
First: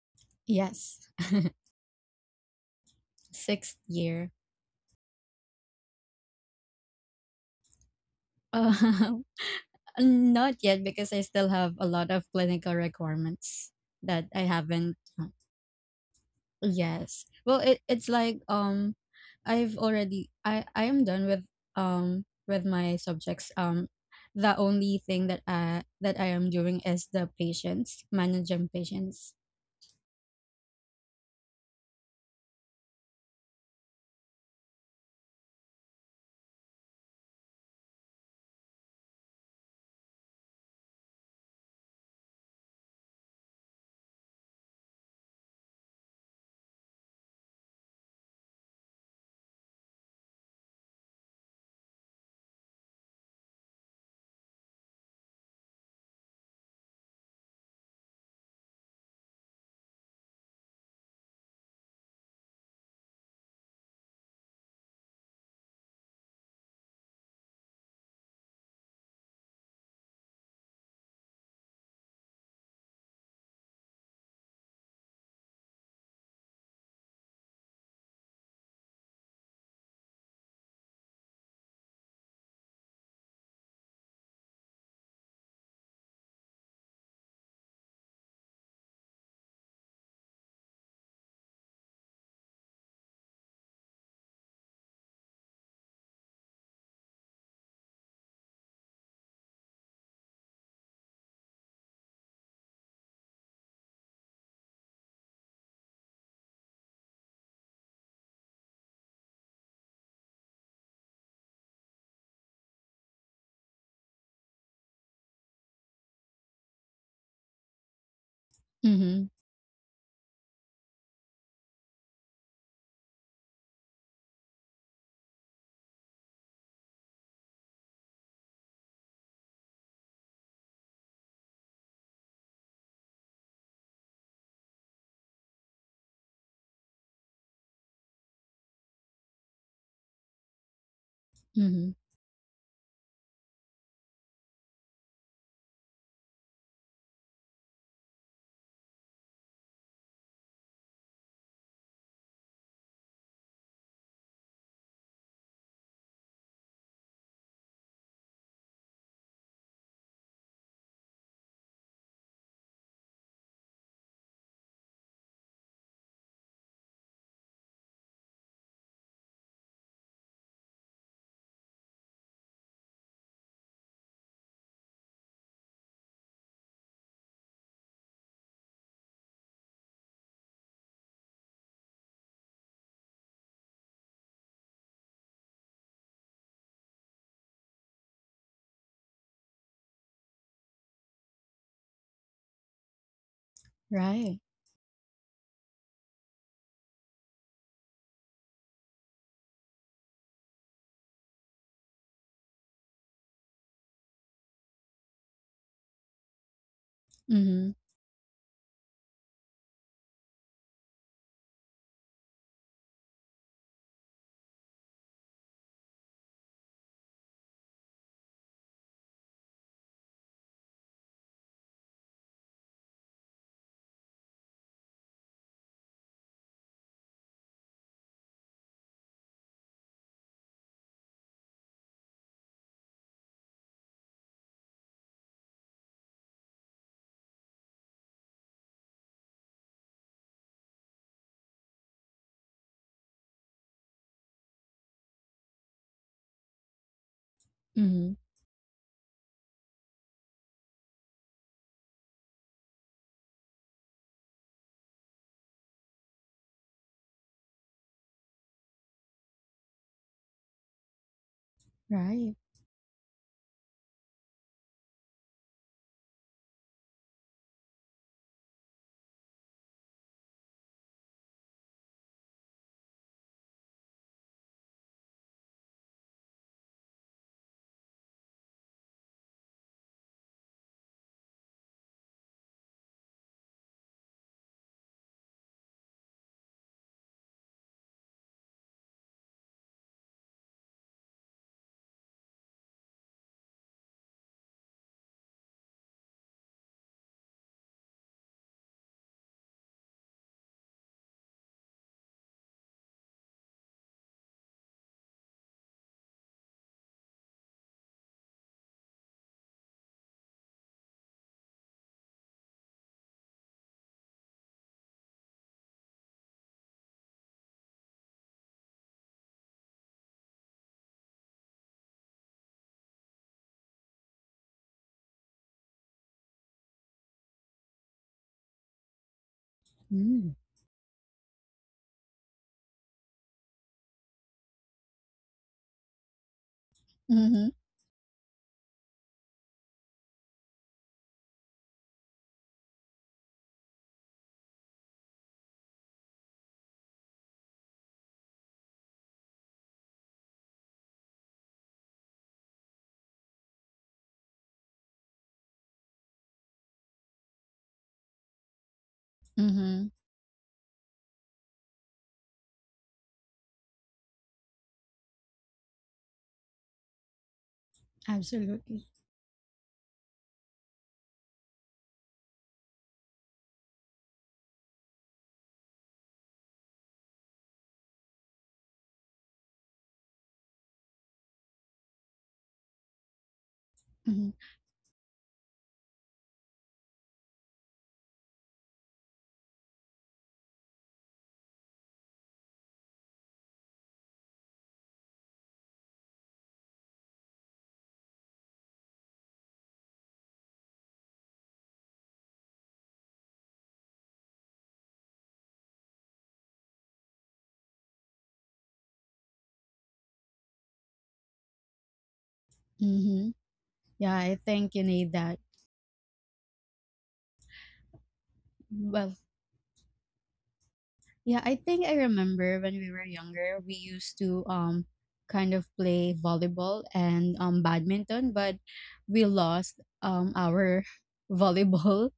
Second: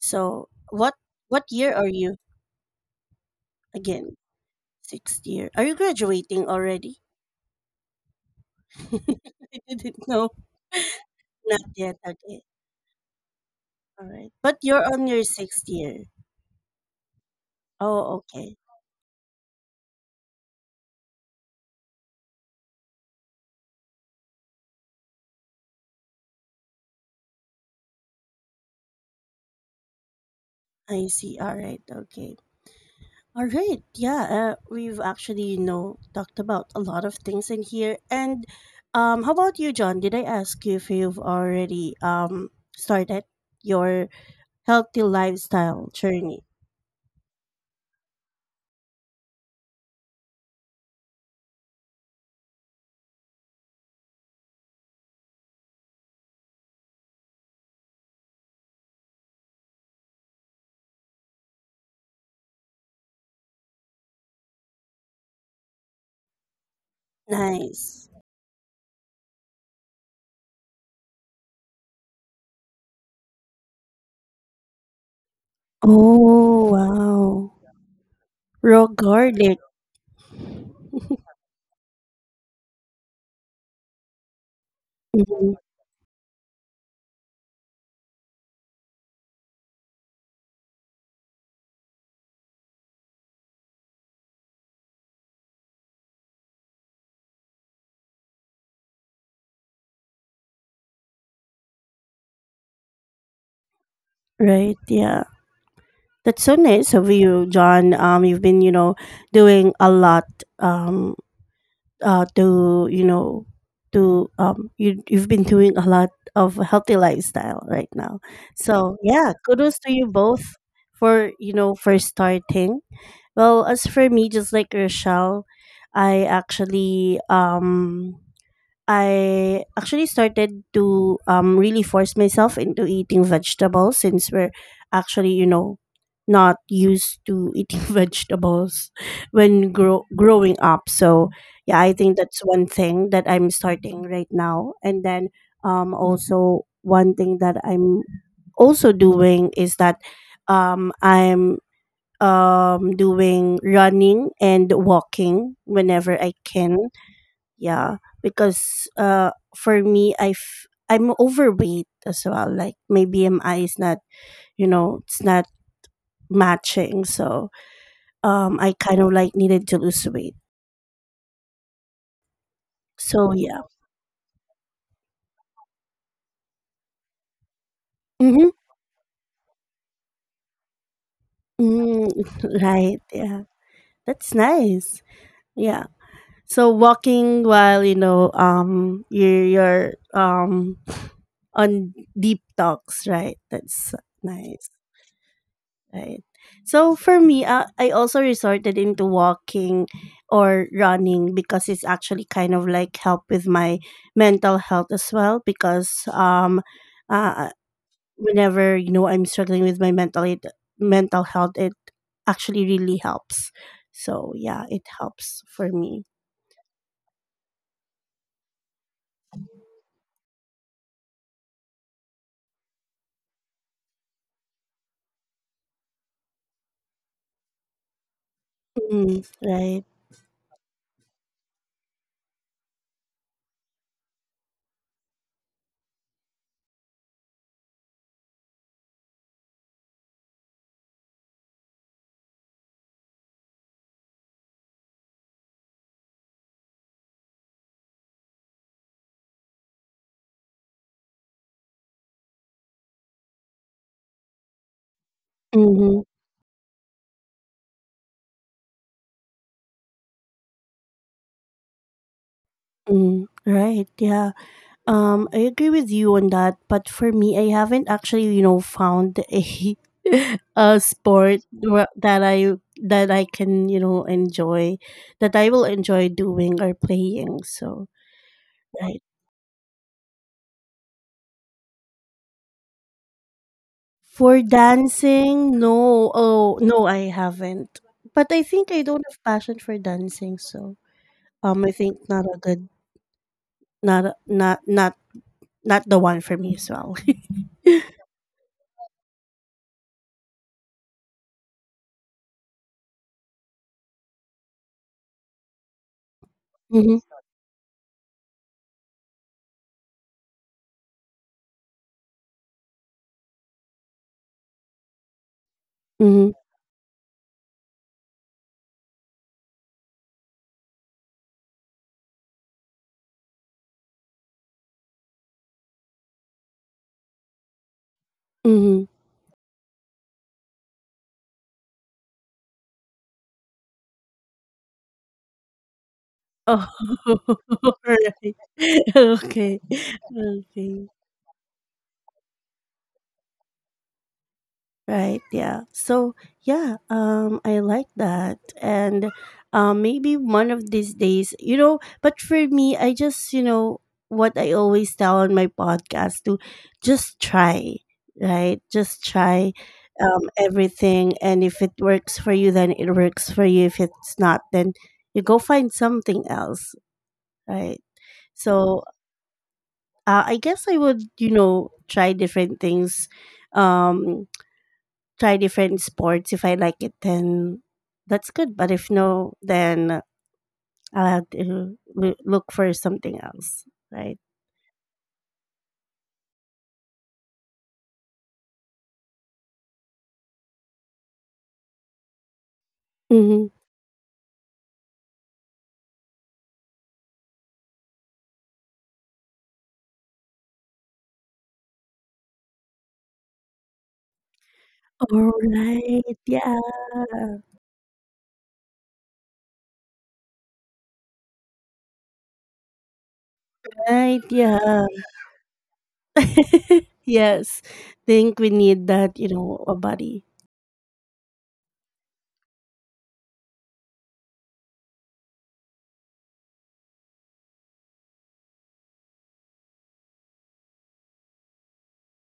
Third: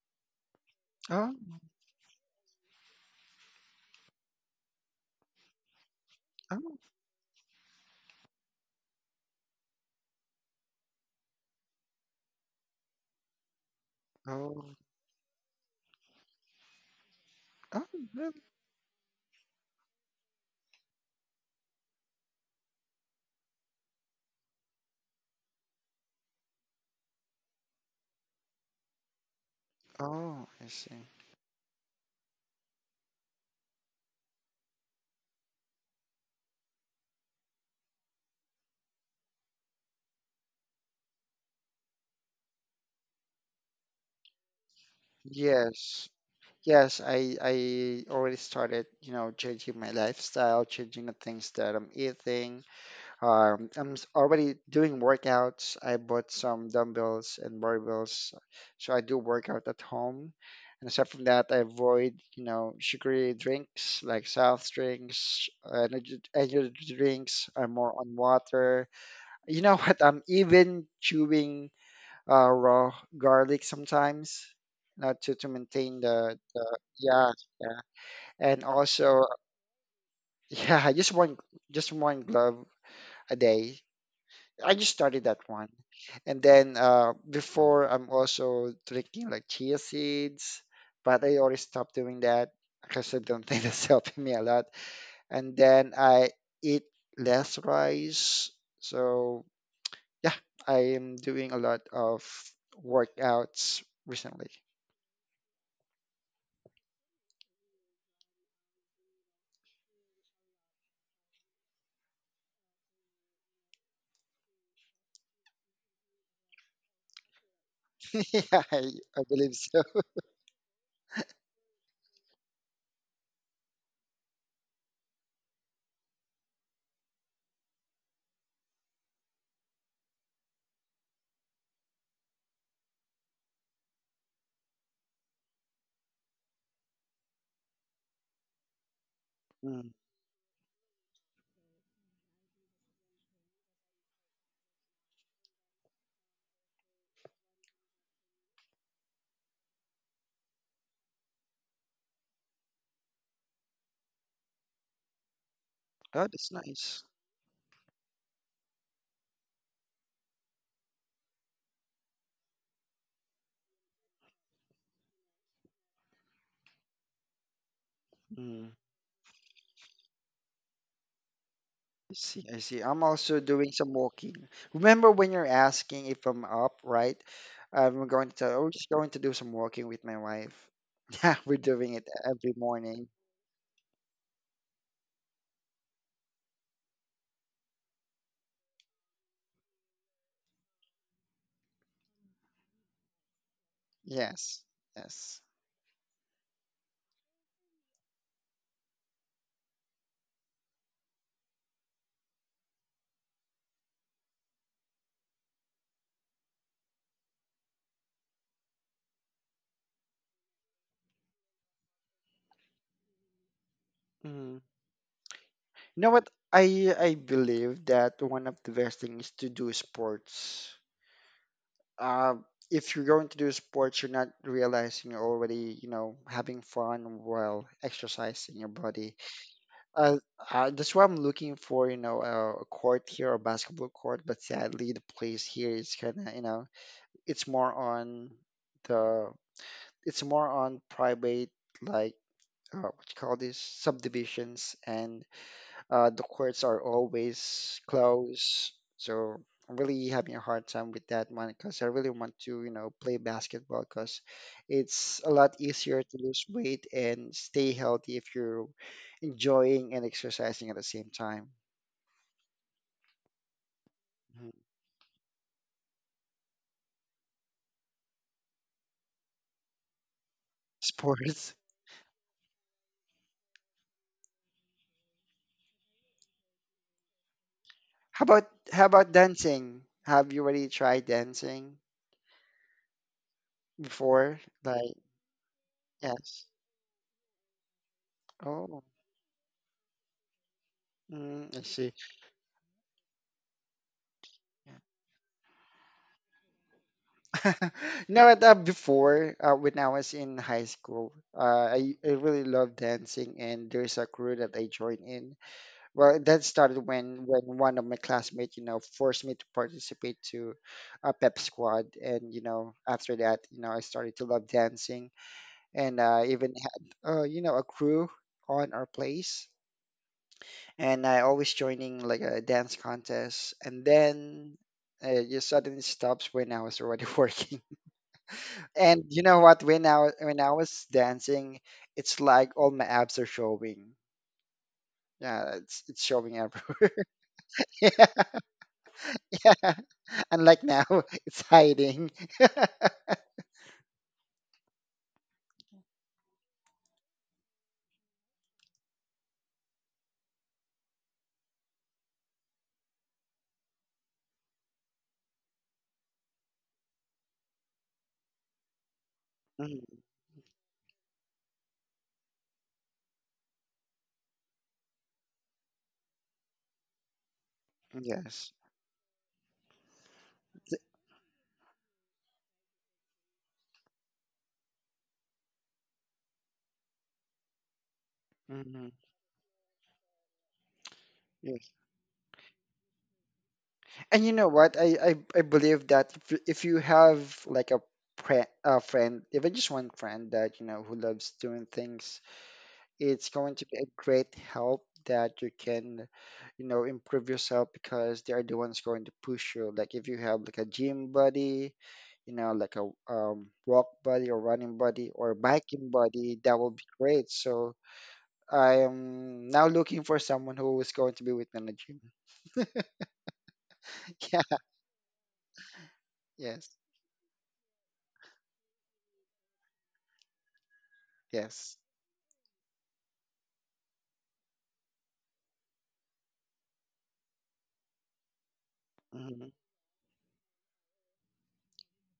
Speaker 1: So, what
Speaker 2: Yes.
Speaker 3: Oh,
Speaker 1: what year are you
Speaker 2: Sixth
Speaker 1: again?
Speaker 2: year.
Speaker 1: Sixth year. Are you graduating
Speaker 3: oh,
Speaker 1: already?
Speaker 2: Uh,
Speaker 1: I didn't know.
Speaker 2: Not yet, because I still
Speaker 1: Not
Speaker 2: have a
Speaker 1: yet.
Speaker 2: lot of
Speaker 1: Okay.
Speaker 2: clinical requirements
Speaker 1: All
Speaker 2: that
Speaker 1: right.
Speaker 2: I
Speaker 1: But
Speaker 3: oh,
Speaker 1: you're
Speaker 2: haven't.
Speaker 1: on your sixth year.
Speaker 2: Yes. Well, it,
Speaker 3: oh,
Speaker 2: it's
Speaker 1: Oh,
Speaker 2: like,
Speaker 3: really?
Speaker 1: okay.
Speaker 2: I've already, I am done with my subjects. The only thing that I am doing is the patients, managing patients.
Speaker 3: Oh, I see.
Speaker 1: I see. All right. Okay. All right. Yeah, we've actually, you know, talked about a lot of things in here. And how about you, John? Did I ask you if you've already started your healthy lifestyle
Speaker 3: Yes,
Speaker 1: journey?
Speaker 3: yes, I already started changing my lifestyle, changing the things that I'm eating. Already doing workouts. I bought some dumbbells and barbells, so I do workout at home. And aside from that, I avoid, you know, sugary drinks like soft drinks, energy drinks. I'm more
Speaker 1: Nice.
Speaker 3: on water. You know what? I'm even chewing raw garlic sometimes, not to maintain the
Speaker 1: Oh,
Speaker 3: yeah,
Speaker 1: wow.
Speaker 3: yeah. And
Speaker 1: Raw
Speaker 3: also
Speaker 1: garlic.
Speaker 3: yeah, just one glove a day. I just started that
Speaker 1: Mhm.
Speaker 3: one, and then before I'm also drinking like chia seeds, but I already stopped doing that because I don't think that's helping me a lot. And then I eat less rice, so yeah, I am doing a lot of workouts recently.
Speaker 1: Right. Yeah. That's so nice of you, John. You've been, you know, doing a lot, um to to you've been doing a lot of healthy lifestyle right now.
Speaker 3: Yeah,
Speaker 1: So
Speaker 3: I
Speaker 1: yeah,
Speaker 2: Mhm.
Speaker 3: believe
Speaker 1: kudos
Speaker 3: so.
Speaker 1: to you both for you know for starting. Well, as for me, just like Rochelle, I actually um I actually started to really force myself into eating vegetables, since we're actually, you know, not used to eating vegetables when
Speaker 3: Mm.
Speaker 1: growing up. So, yeah, I
Speaker 2: Mhm.
Speaker 1: think that's one thing that I'm starting right now. And then also, one thing that I'm also doing is that I'm doing running and walking whenever
Speaker 3: Oh,
Speaker 1: I
Speaker 3: that's
Speaker 1: can,
Speaker 3: nice.
Speaker 1: yeah, because for me, I'm overweight as well. Like my BMI is not, you know, it's not matching. So
Speaker 3: Mm.
Speaker 1: I kind of like needed to lose weight.
Speaker 3: I see, I see. I'm
Speaker 1: So
Speaker 3: also
Speaker 1: yeah.
Speaker 3: doing some walking. Remember when you're asking if I'm up, right?
Speaker 1: Mhm.
Speaker 3: I'm just going to do some walking with my wife. Yeah, we're doing it
Speaker 1: Mm,
Speaker 3: every
Speaker 1: right.
Speaker 3: morning.
Speaker 1: Yeah. That's nice. Yeah. So walking while, you know, you're on deep talks, right? That's
Speaker 2: Right.
Speaker 3: Yes,
Speaker 1: nice.
Speaker 3: yes.
Speaker 1: Right. So for me, I also resorted into walking or running because it's actually kind of like help with my mental health as well. Because uh,
Speaker 2: Mhm.
Speaker 1: whenever you know I'm struggling with my mental health, it actually really helps. So
Speaker 3: Mm.
Speaker 1: yeah, it helps for
Speaker 3: You
Speaker 1: me.
Speaker 3: know what? I believe that one of the best things to do sports. uh, if you're going to do sports, you're not realizing you're already having fun while exercising your body.
Speaker 1: Mm, right.
Speaker 3: Uh, that's why I'm looking for a court here, a basketball court. But sadly, the place here is kind of it's more on the, it's more on private, like, what you call this, subdivisions and the courts are always
Speaker 2: Mhm.
Speaker 3: closed, so I'm really having a hard time with that one because I really want to play basketball because it's a lot
Speaker 1: Mm-hmm.
Speaker 3: easier to lose weight and stay healthy if you're enjoying and exercising at the same time.
Speaker 2: Right.
Speaker 1: Mm, right. Yeah.
Speaker 3: Mhm.
Speaker 1: I agree with you on that, but for me, I haven't actually, you know, found a a sport
Speaker 3: Sports.
Speaker 1: that I can, you know, enjoy, that I will enjoy doing or playing. So,
Speaker 3: How about how
Speaker 1: right.
Speaker 3: about dancing? Have you already tried dancing
Speaker 1: For
Speaker 3: before? Like,
Speaker 1: dancing, no.
Speaker 3: yes.
Speaker 1: Oh, no, I haven't. But I think I
Speaker 3: Oh,
Speaker 1: don't have passion for dancing, so
Speaker 3: mm, I
Speaker 1: I
Speaker 3: see.
Speaker 1: think not a good, not a, not the one for me as well.
Speaker 3: You know what? Before, when I was in high school, I really loved dancing, and there's a crew that I joined in. Well, that started
Speaker 1: Mm-hmm,
Speaker 3: when one of my classmates forced me to participate to a pep squad, and you know, after that, you know, I started to love dancing, and
Speaker 1: mm-hmm,
Speaker 3: even had, you know, a crew on our place, and I always joining like a dance contest, and then. It just suddenly stops when I was already working.
Speaker 1: mm-hmm.
Speaker 3: And you know what?
Speaker 2: Mm.
Speaker 3: When I was dancing, it's like all my abs are showing. Yeah, it's showing
Speaker 1: Oh,
Speaker 3: everywhere.
Speaker 2: Mhm.
Speaker 1: right. Okay.
Speaker 3: yeah, unlike now,
Speaker 1: Okay.
Speaker 3: it's hiding.
Speaker 1: Right. Yeah. So, yeah, I like that. And maybe one of these days, you know, but for me, I just, you know, what I always tell on my podcast to just try, right? Just try
Speaker 2: Mhm.
Speaker 3: Mhm.
Speaker 1: everything. And if it works for you, then it works for you. If it's not, then you go find something else, right?
Speaker 3: Yes.
Speaker 1: So,
Speaker 2: Absolutely.
Speaker 1: I guess I would, you know, try different things, um, try different sports. If I like it, then that's good. But
Speaker 3: Mm-hmm.
Speaker 1: if no, then I'll have
Speaker 3: Yes.
Speaker 1: to look for something else, right?
Speaker 3: And you
Speaker 2: Mhm.
Speaker 3: know what? I believe that if you have like a friend, even just one friend that you know who loves doing things. It's
Speaker 1: Mm-hmm.
Speaker 3: going to be a great help that you can improve yourself, because they are the ones going to push you. Like if you have like a gym buddy, like a walk buddy or running buddy
Speaker 1: All
Speaker 3: or biking
Speaker 1: right.
Speaker 3: buddy. That
Speaker 1: Yeah.
Speaker 3: will be great. So I am now looking for someone who is going to be with me in the gym.
Speaker 2: Mhm. Yeah,
Speaker 1: Right.
Speaker 2: I
Speaker 3: Yeah.
Speaker 1: Yeah.
Speaker 2: think you need that.
Speaker 3: Yes.
Speaker 1: Yes. Think we need
Speaker 2: Well,
Speaker 1: that, you know, a body.
Speaker 2: yeah, I
Speaker 3: Yes.
Speaker 2: think I remember when we were younger, we used to kind of play volleyball and badminton, but we
Speaker 3: Hmm.
Speaker 2: lost our volleyball,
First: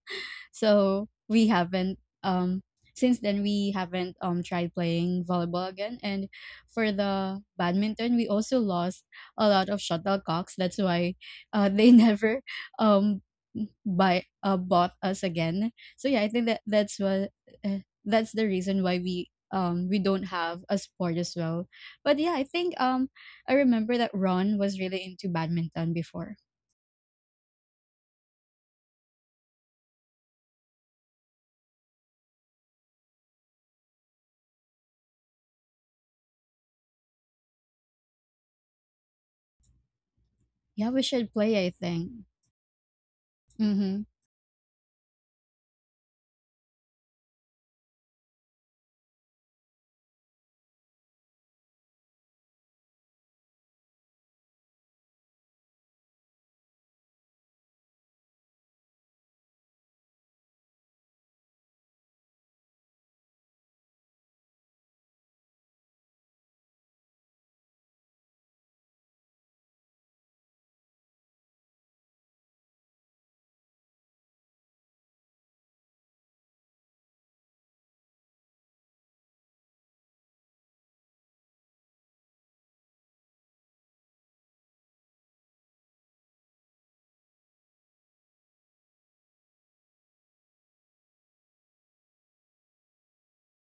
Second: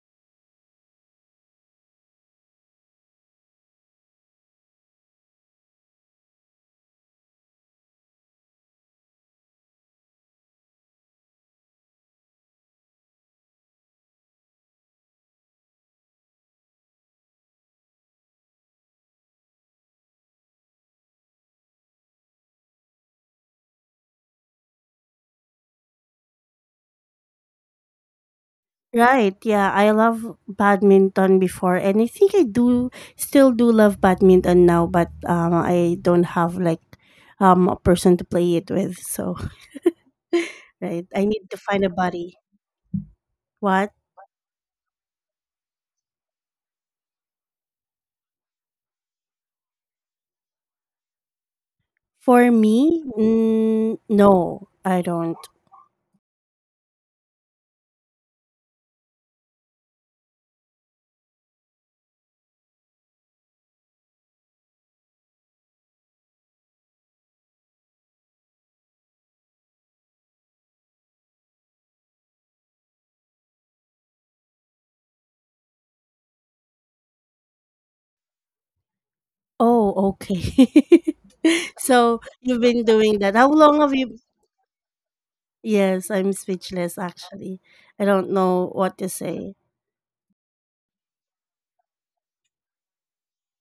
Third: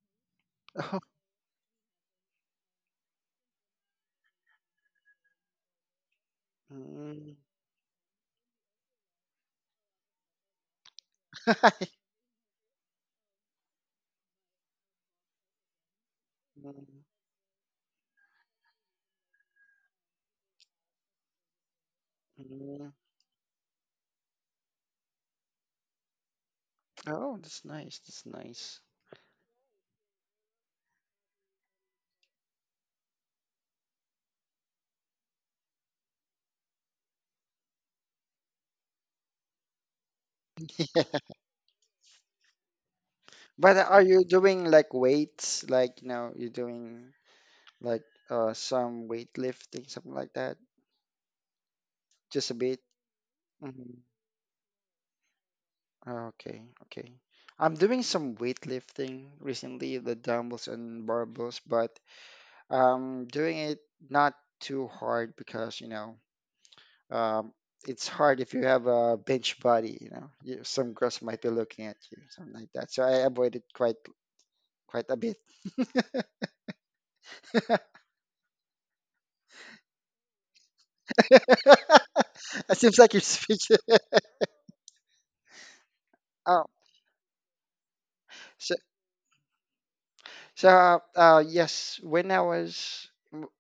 Speaker 3: Oh,
Speaker 2: so we haven't since then we haven't tried playing volleyball again. And for
Speaker 3: mm.
Speaker 2: the badminton, we also lost a lot of shuttlecocks. That's why they never um buy bought us again. So yeah, I think that that's
Speaker 3: Mm,
Speaker 2: what, uh, that's the reason why we don't have a sport as well. But yeah, I think
Speaker 3: mm.
Speaker 2: I remember that Ron was really into badminton before.
Speaker 3: Oh, that's nice. That's nice.
Speaker 1: Right. Yeah, I love badminton before, and I think I do still do love badminton now, but I don't have like a person to play it with. So,
Speaker 2: Yeah, we
Speaker 1: right. I
Speaker 2: should
Speaker 1: need to
Speaker 2: play, I
Speaker 1: find a
Speaker 2: think.
Speaker 1: buddy.
Speaker 3: But
Speaker 1: What?
Speaker 3: are
Speaker 2: Mhm.
Speaker 3: you doing like weights? Like, you know, you're doing like some weightlifting, something like that? Just
Speaker 1: For
Speaker 3: a bit?
Speaker 1: me?
Speaker 3: Hmm.
Speaker 1: Mm, no, I don't.
Speaker 3: Okay, okay. I'm doing some weightlifting recently, the dumbbells and barbells, but I'm doing it not too hard because, um, it's hard if you have a bench body, you know, some girls might be looking at you, something like that. So I avoid it quite a bit.
Speaker 1: Oh, okay. So, you've
Speaker 3: It
Speaker 1: been
Speaker 3: seems like
Speaker 1: doing
Speaker 3: you're
Speaker 1: that. How
Speaker 3: speaking.
Speaker 1: long have you Yes, I'm
Speaker 3: Oh.
Speaker 1: speechless actually. I don't know
Speaker 3: so
Speaker 1: what to say.
Speaker 3: So, yes, when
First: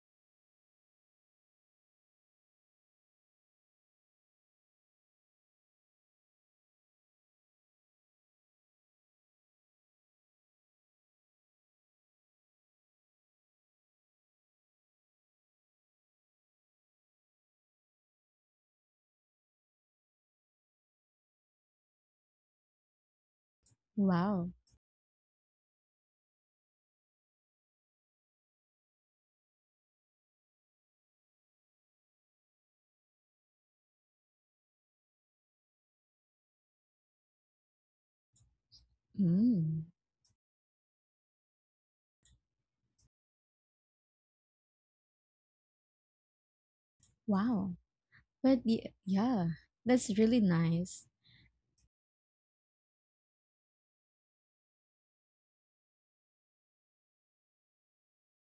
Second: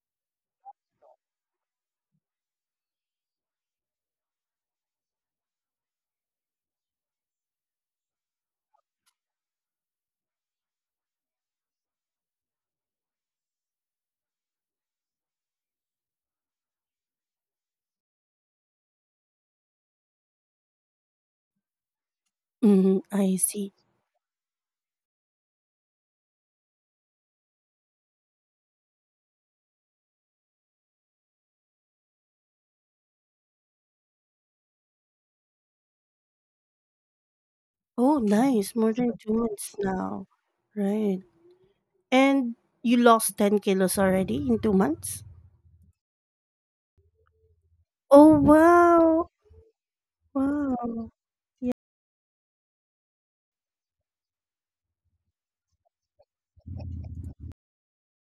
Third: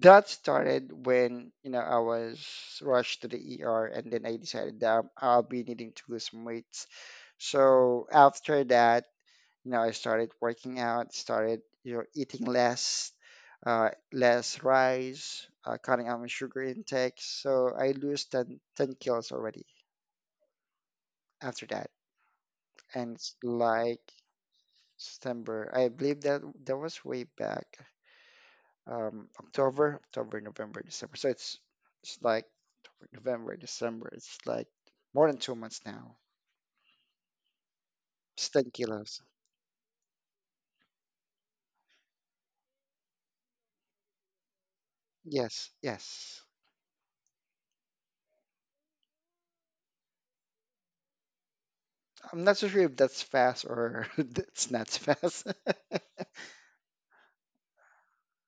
Speaker 3: that started when I was rushed to the ER, and then I decided that I'll be needing to lose some weights. So after that, I started working out, started eating less, less rice, cutting out my sugar intake. So I lose ten kilos already after that,
Speaker 1: Hmm,
Speaker 3: and it's
Speaker 1: I see.
Speaker 3: like
Speaker 2: Wow.
Speaker 3: September. I believe that that was way back. October, November, December. So it's like October, November, December. It's like more than 2 months now.
Speaker 1: Oh,
Speaker 3: It's ten
Speaker 1: nice. More than
Speaker 3: kilos.
Speaker 1: 2 months
Speaker 2: Mm,
Speaker 1: now. Right. And you lost 10 kilos already in 2 months?
Speaker 3: Yes, yes.
Speaker 2: wow.
Speaker 1: Oh,
Speaker 2: But
Speaker 1: wow.
Speaker 2: yeah, that's really nice.
Speaker 1: Wow. Yeah.
Speaker 3: I'm not so sure if that's fast or that's not fast,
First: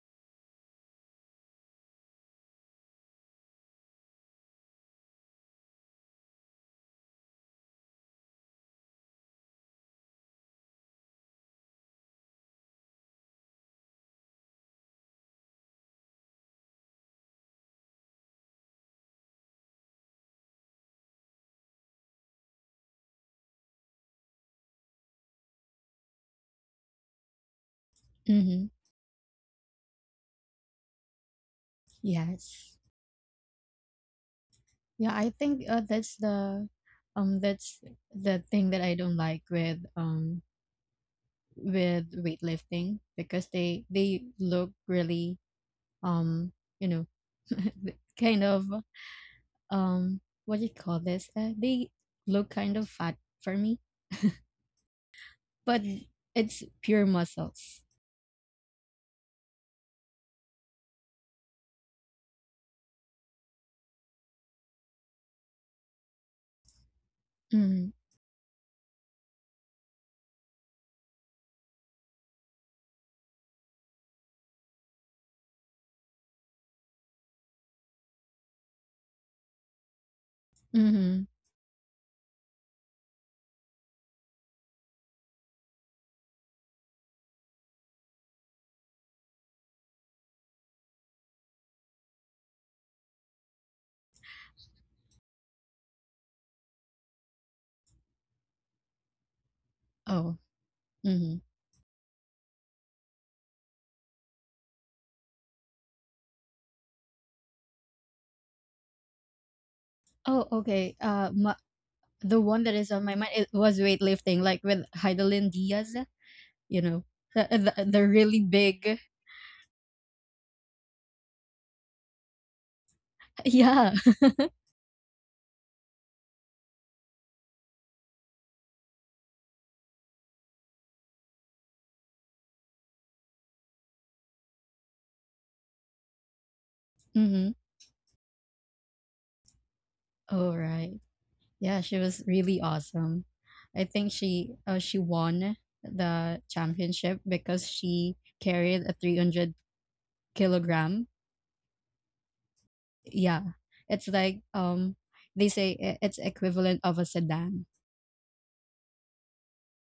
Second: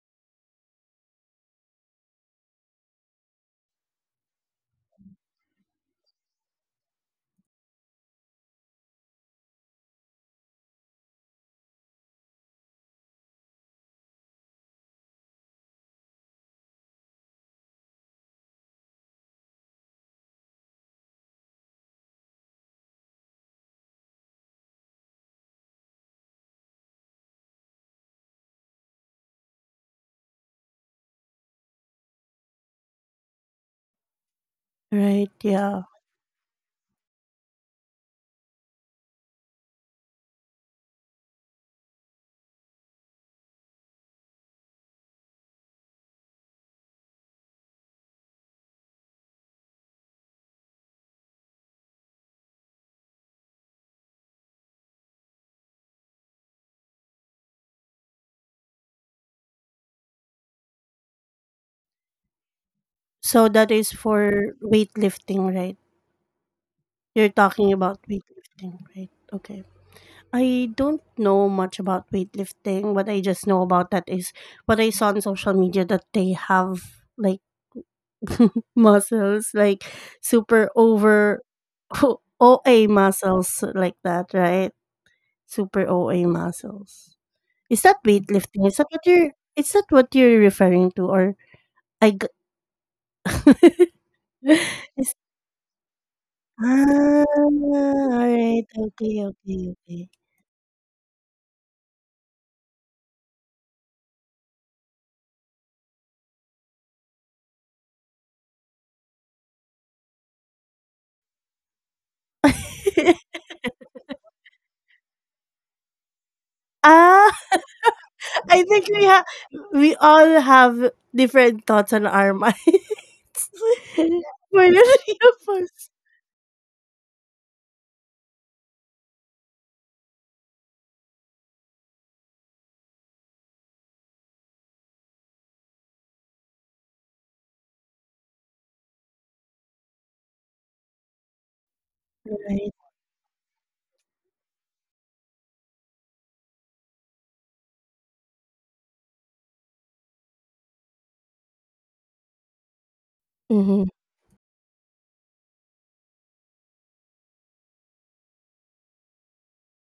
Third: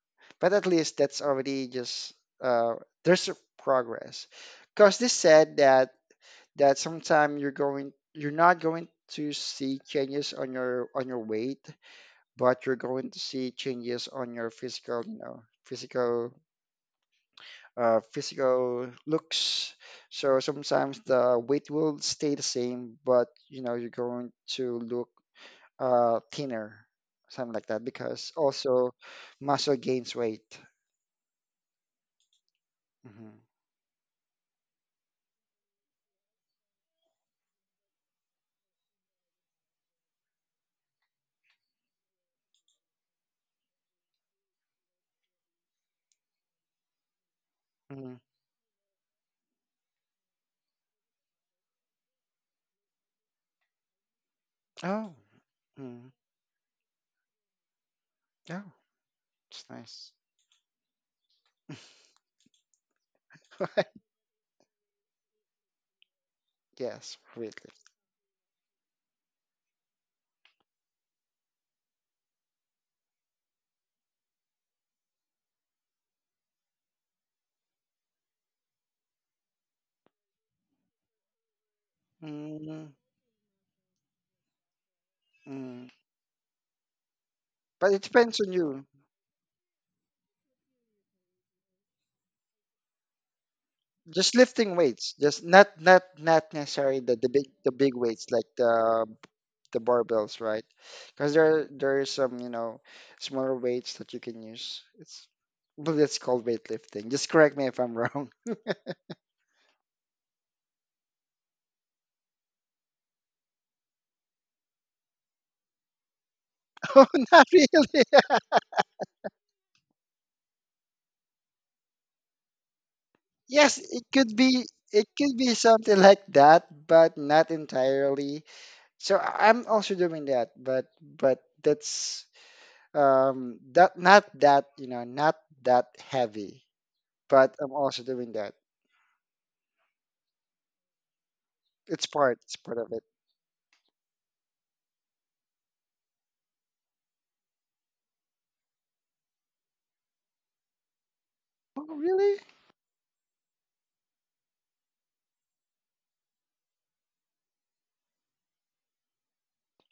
Speaker 3: but at least that's already just uh there's a progress. Because they said that that sometime you're not going to see changes on your weight, but you're going to see changes on your physical, you know, physical physical looks. So sometimes the weight will stay the same, but you're going to look thinner, something like that, because
Speaker 2: Mm-hmm.
Speaker 3: also muscle gains weight.
Speaker 2: Yes.
Speaker 3: Hmm.
Speaker 2: Yeah, I
Speaker 1: Right.
Speaker 2: think,
Speaker 1: Yeah.
Speaker 2: that's the um that's thing that I don't like with, with weightlifting, because they look really, um you know
Speaker 3: Hmm.
Speaker 2: kind of um what do you call this? They look kind of fat for me,
Speaker 3: Oh,
Speaker 2: but
Speaker 3: mm.
Speaker 2: it's pure muscles.
Speaker 3: Oh, it's nice.
Speaker 1: So that is for weightlifting, right?
Speaker 3: Yes,
Speaker 1: You're talking
Speaker 3: weightlifting.
Speaker 2: Mm-hmm.
Speaker 1: about weightlifting, right? Okay. I don't know much about weightlifting. What I just know about that is what I saw on social media that they have like muscles, like super
Speaker 2: Mm-hmm.
Speaker 1: over OA
Speaker 3: Mm,
Speaker 1: muscles like that, right? Super
Speaker 3: mm.
Speaker 1: OA muscles. Is that
Speaker 3: But it depends on
Speaker 1: weightlifting?
Speaker 3: you.
Speaker 1: Is that what you're referring to or I g-
Speaker 3: Just lifting
Speaker 1: Is-
Speaker 3: weights, just not necessarily the
Speaker 1: all
Speaker 3: big weights like
Speaker 1: right.
Speaker 3: the
Speaker 1: Okay, okay,
Speaker 3: the
Speaker 1: okay.
Speaker 2: Oh.
Speaker 3: barbells, right?
Speaker 2: Mm-hmm.
Speaker 3: Because there is some smaller weights that you can use. It's but it's called weightlifting. Just correct me if I'm wrong.
Speaker 2: Oh, okay. The one that is on my mind, it was weightlifting, like with Heidelin Diaz. You know,
Speaker 3: Oh,
Speaker 1: ah,
Speaker 2: the
Speaker 3: not
Speaker 2: uh, the,
Speaker 3: really.
Speaker 2: the really
Speaker 1: I think
Speaker 2: big.
Speaker 1: we all have different thoughts on our minds.
Speaker 3: Yes,
Speaker 2: Yeah.
Speaker 3: it could be
Speaker 1: For the
Speaker 3: it
Speaker 1: three
Speaker 3: could be
Speaker 1: of us.
Speaker 3: something like that, but not entirely. So I'm also doing that, but that's that not that you know not that heavy,
Speaker 2: Mm-hmm.
Speaker 3: but I'm also doing that.
Speaker 2: Oh, right. Yeah, she
Speaker 3: It's
Speaker 2: was
Speaker 3: part it's
Speaker 2: really
Speaker 1: Right.
Speaker 3: part of it.
Speaker 2: awesome. I think she won the championship because she carried a 300 kilogram.
Speaker 3: Oh really?
Speaker 2: Yeah,
Speaker 1: Mm-hmm.
Speaker 2: it's like, they say it's equivalent of a sedan.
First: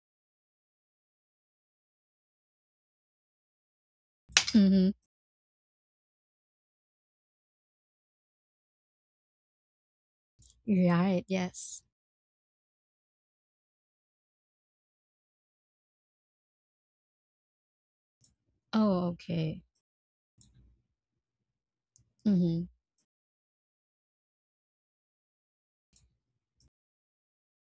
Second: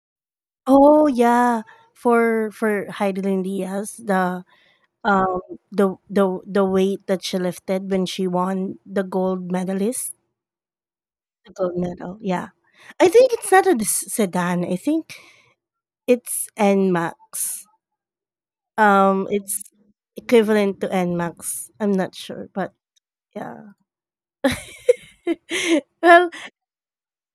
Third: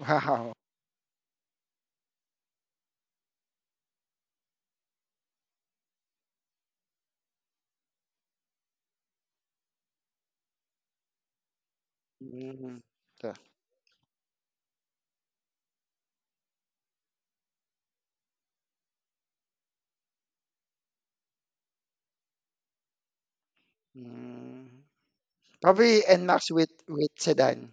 Speaker 3: Wow.
Speaker 1: Oh yeah, for Heidelin Diaz,
Speaker 2: Mm-hmm.
Speaker 1: um the weight that she lifted when she won
Speaker 2: Right.
Speaker 1: the gold
Speaker 2: Yes.
Speaker 1: medal, yeah.
Speaker 3: Mm,
Speaker 1: I think it's not a sedan. I think it's NMAX,
Speaker 2: Oh, okay.
Speaker 1: it's equivalent to NMAX. I'm not
Speaker 2: Mm-hmm.
Speaker 1: sure, but yeah.
Speaker 3: mm. Probably NMAX
Speaker 1: Well.
Speaker 3: with sedan.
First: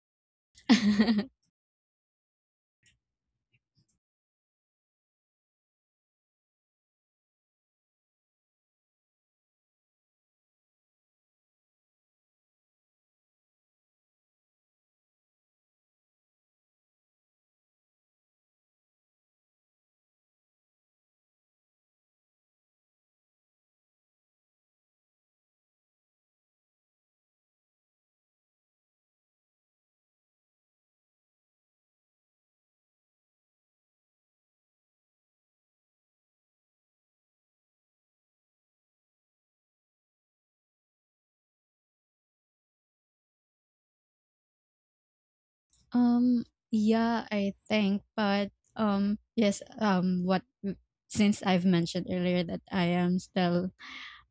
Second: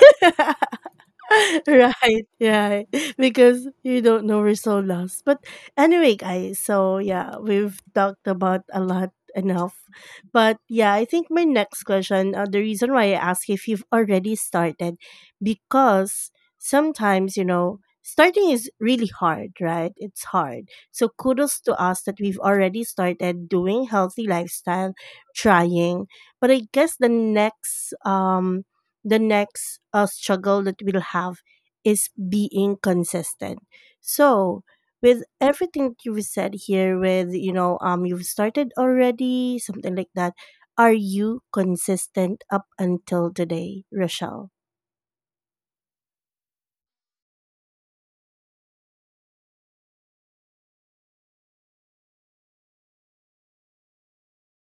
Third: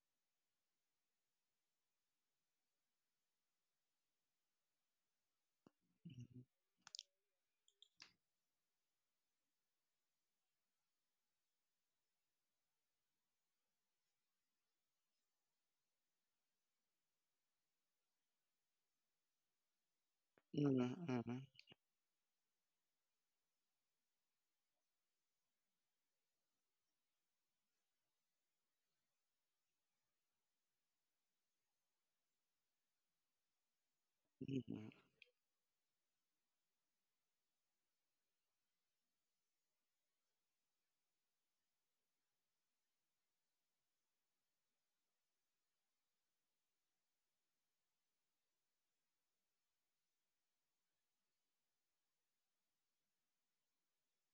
Speaker 1: Right, right. Because you don't know we're so lost. But anyway, guys, so yeah, we've talked about a lot enough. But yeah, I think my next question, the reason why I ask if you've already started, because sometimes, you know, starting is really hard, right? It's hard. So kudos
Speaker 3: Mm-hmm.
Speaker 1: to us that we've already started doing healthy lifestyle, trying. But I guess the next struggle that we'll have is being consistent. So,
Speaker 3: Mm-hmm.
Speaker 1: with everything that you've said here, with you know, you've started already, something like that. Are you consistent up until today, Rochelle?
Speaker 2: Um, yeah, I think, but, yes, what, since I've mentioned earlier that I am still,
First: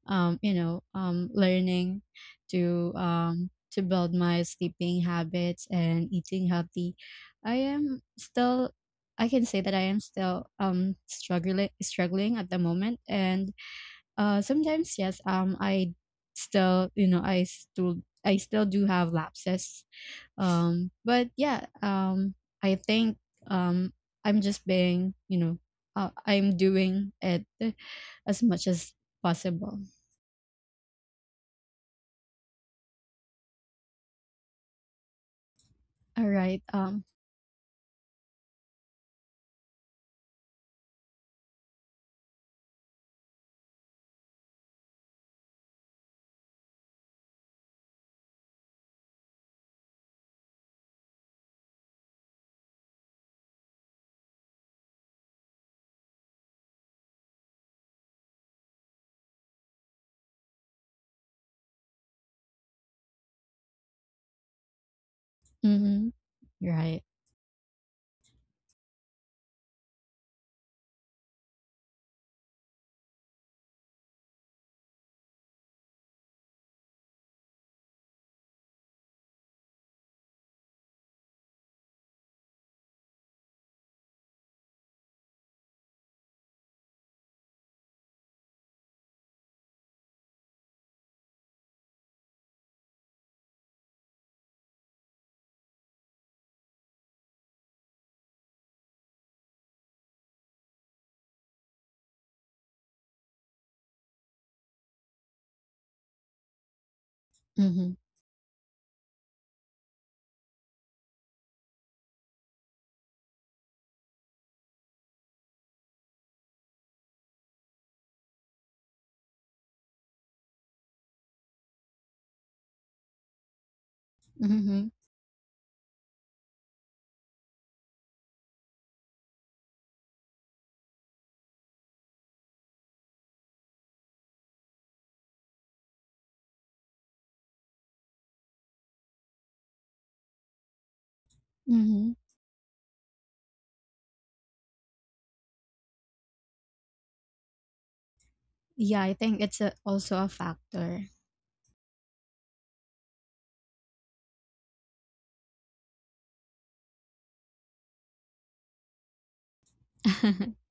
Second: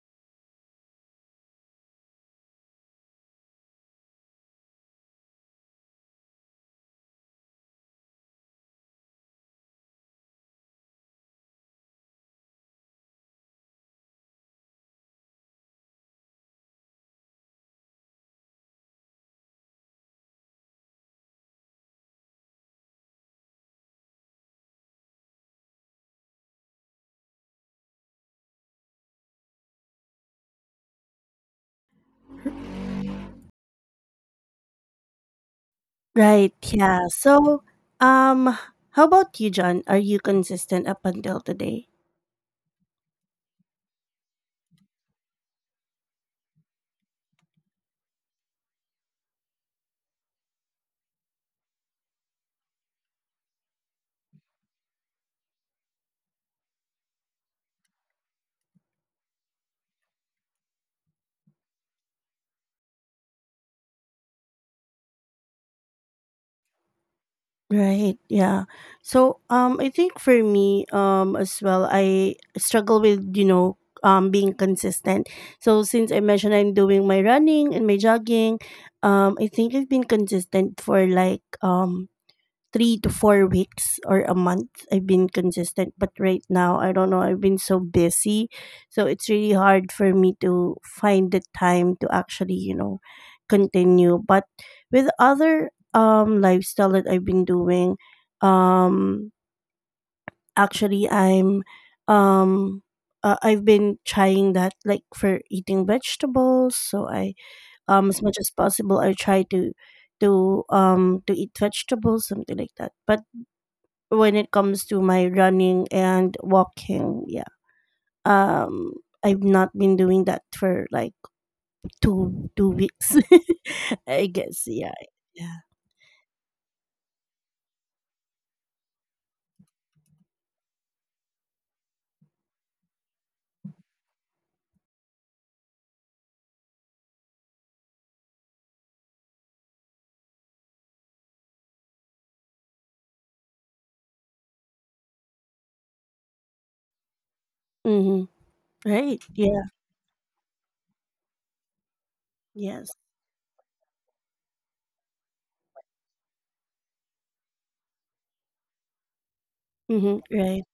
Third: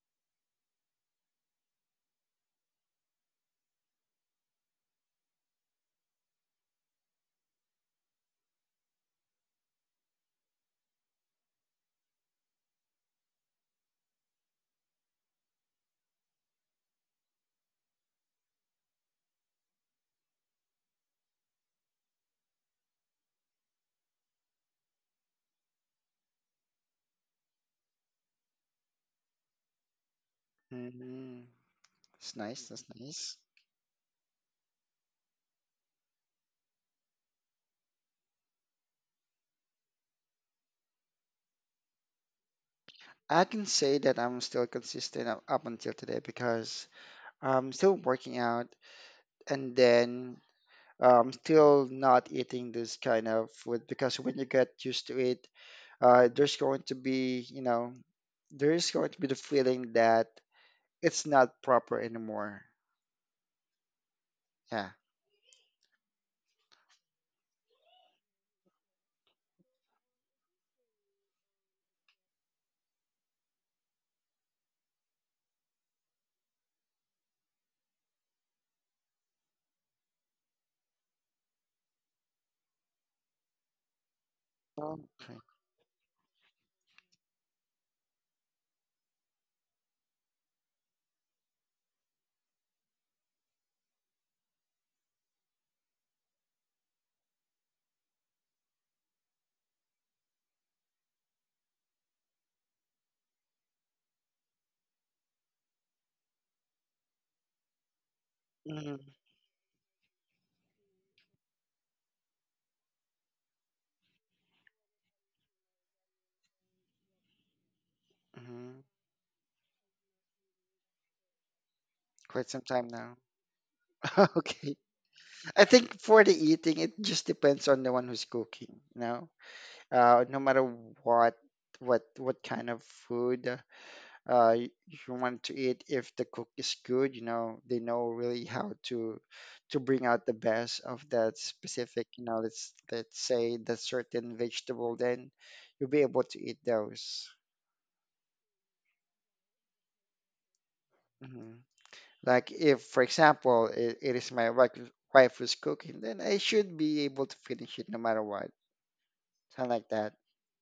Speaker 2: learning to build my sleeping habits and eating healthy, I am still I can say that I am still struggling at the moment, and sometimes, yes, I still do have lapses. But yeah, I think, um, I'm just being, you know, I'm doing it as much as possible.
Speaker 3: It's nice. That's nice.
Speaker 2: All
Speaker 1: Right.
Speaker 2: right.
Speaker 1: Yeah. So, um, how about you, John? Are you consistent up until today?
Speaker 3: I can say that I'm still consistent up until today, because I'm still working out, and then still not eating this kind of food. Because when you get used to it, uh, there's going to be, you know, there is going to be the feeling that it's not proper anymore. Yeah.
Speaker 2: Hmm right.
Speaker 1: Right. Yeah. So, I think for me, as well, I struggle with you know, being consistent. So since I mentioned I'm doing my running and my jogging, I think I've been consistent for like 3 to 4 weeks or a month.
Speaker 3: Oh.
Speaker 1: I've been
Speaker 3: Okay.
Speaker 1: consistent, but right now I don't know. I've been so busy, so it's really hard for me to find the time to actually you know continue. But with other lifestyle that I've been doing, um actually I'm um I've been trying that, like, for eating vegetables. So I
Speaker 2: Mm-hmm,
Speaker 1: as much as possible
Speaker 3: Mm.
Speaker 1: I try to eat vegetables, something like that. But when it comes to my running and walking. Yeah. Um
Speaker 3: Hmm.
Speaker 1: I've not been doing that for like two
Speaker 3: Quite
Speaker 1: two
Speaker 3: some time
Speaker 1: weeks.
Speaker 3: now.
Speaker 1: I guess
Speaker 2: mm-hmm,
Speaker 3: Okay.
Speaker 1: yeah. Yeah.
Speaker 3: I think for the eating, it just depends on the one who's cooking. No matter what, what kind of food, you want to eat. If the cook is good, they know really how to bring out the best of that
Speaker 2: mm-hmm.
Speaker 3: specific. Let's say the certain vegetable, then you'll be able to eat those.
Speaker 1: Mhm.
Speaker 2: Yeah, I
Speaker 1: Right.
Speaker 2: think
Speaker 1: Yeah.
Speaker 2: it's a, also a factor.
Speaker 3: Mm-hmm. Like
Speaker 1: Yes.
Speaker 3: if, for example, it is my wife who's cooking, then I should be able to finish it no matter what. Something like
Speaker 1: Mhm.
Speaker 3: that.
Speaker 1: Right.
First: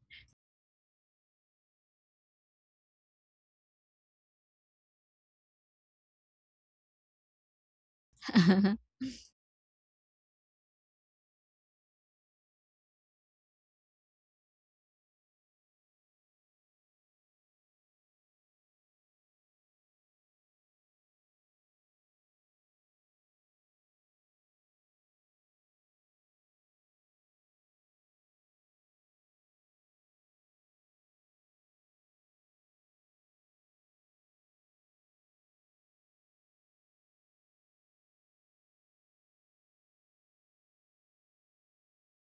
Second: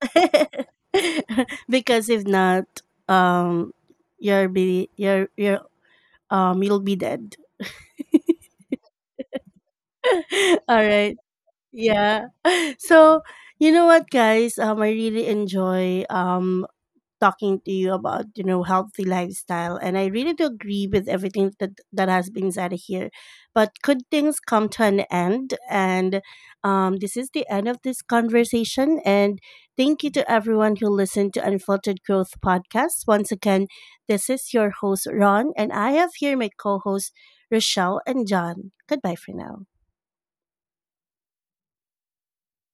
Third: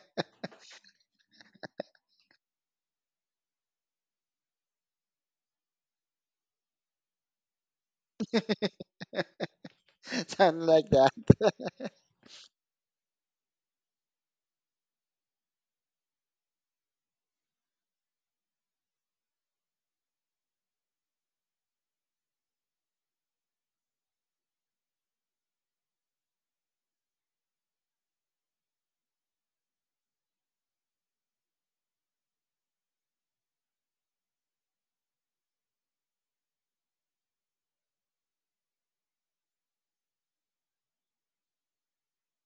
Speaker 1: Because if not, um you're be you're you're you'll be dead.
Speaker 3: Something
Speaker 1: All
Speaker 3: like
Speaker 1: right.
Speaker 3: that.
Speaker 1: Yeah. So, you know what, guys, I really enjoy talking to you about, you know, healthy lifestyle. And I really do agree with everything that has been said here, but could things come to an end. And this is the end of this conversation. And thank you to everyone who listened to Unfiltered Growth Podcast once again. This is your host, Ron, and I have here my co-hosts, Rochelle and John. Goodbye for now.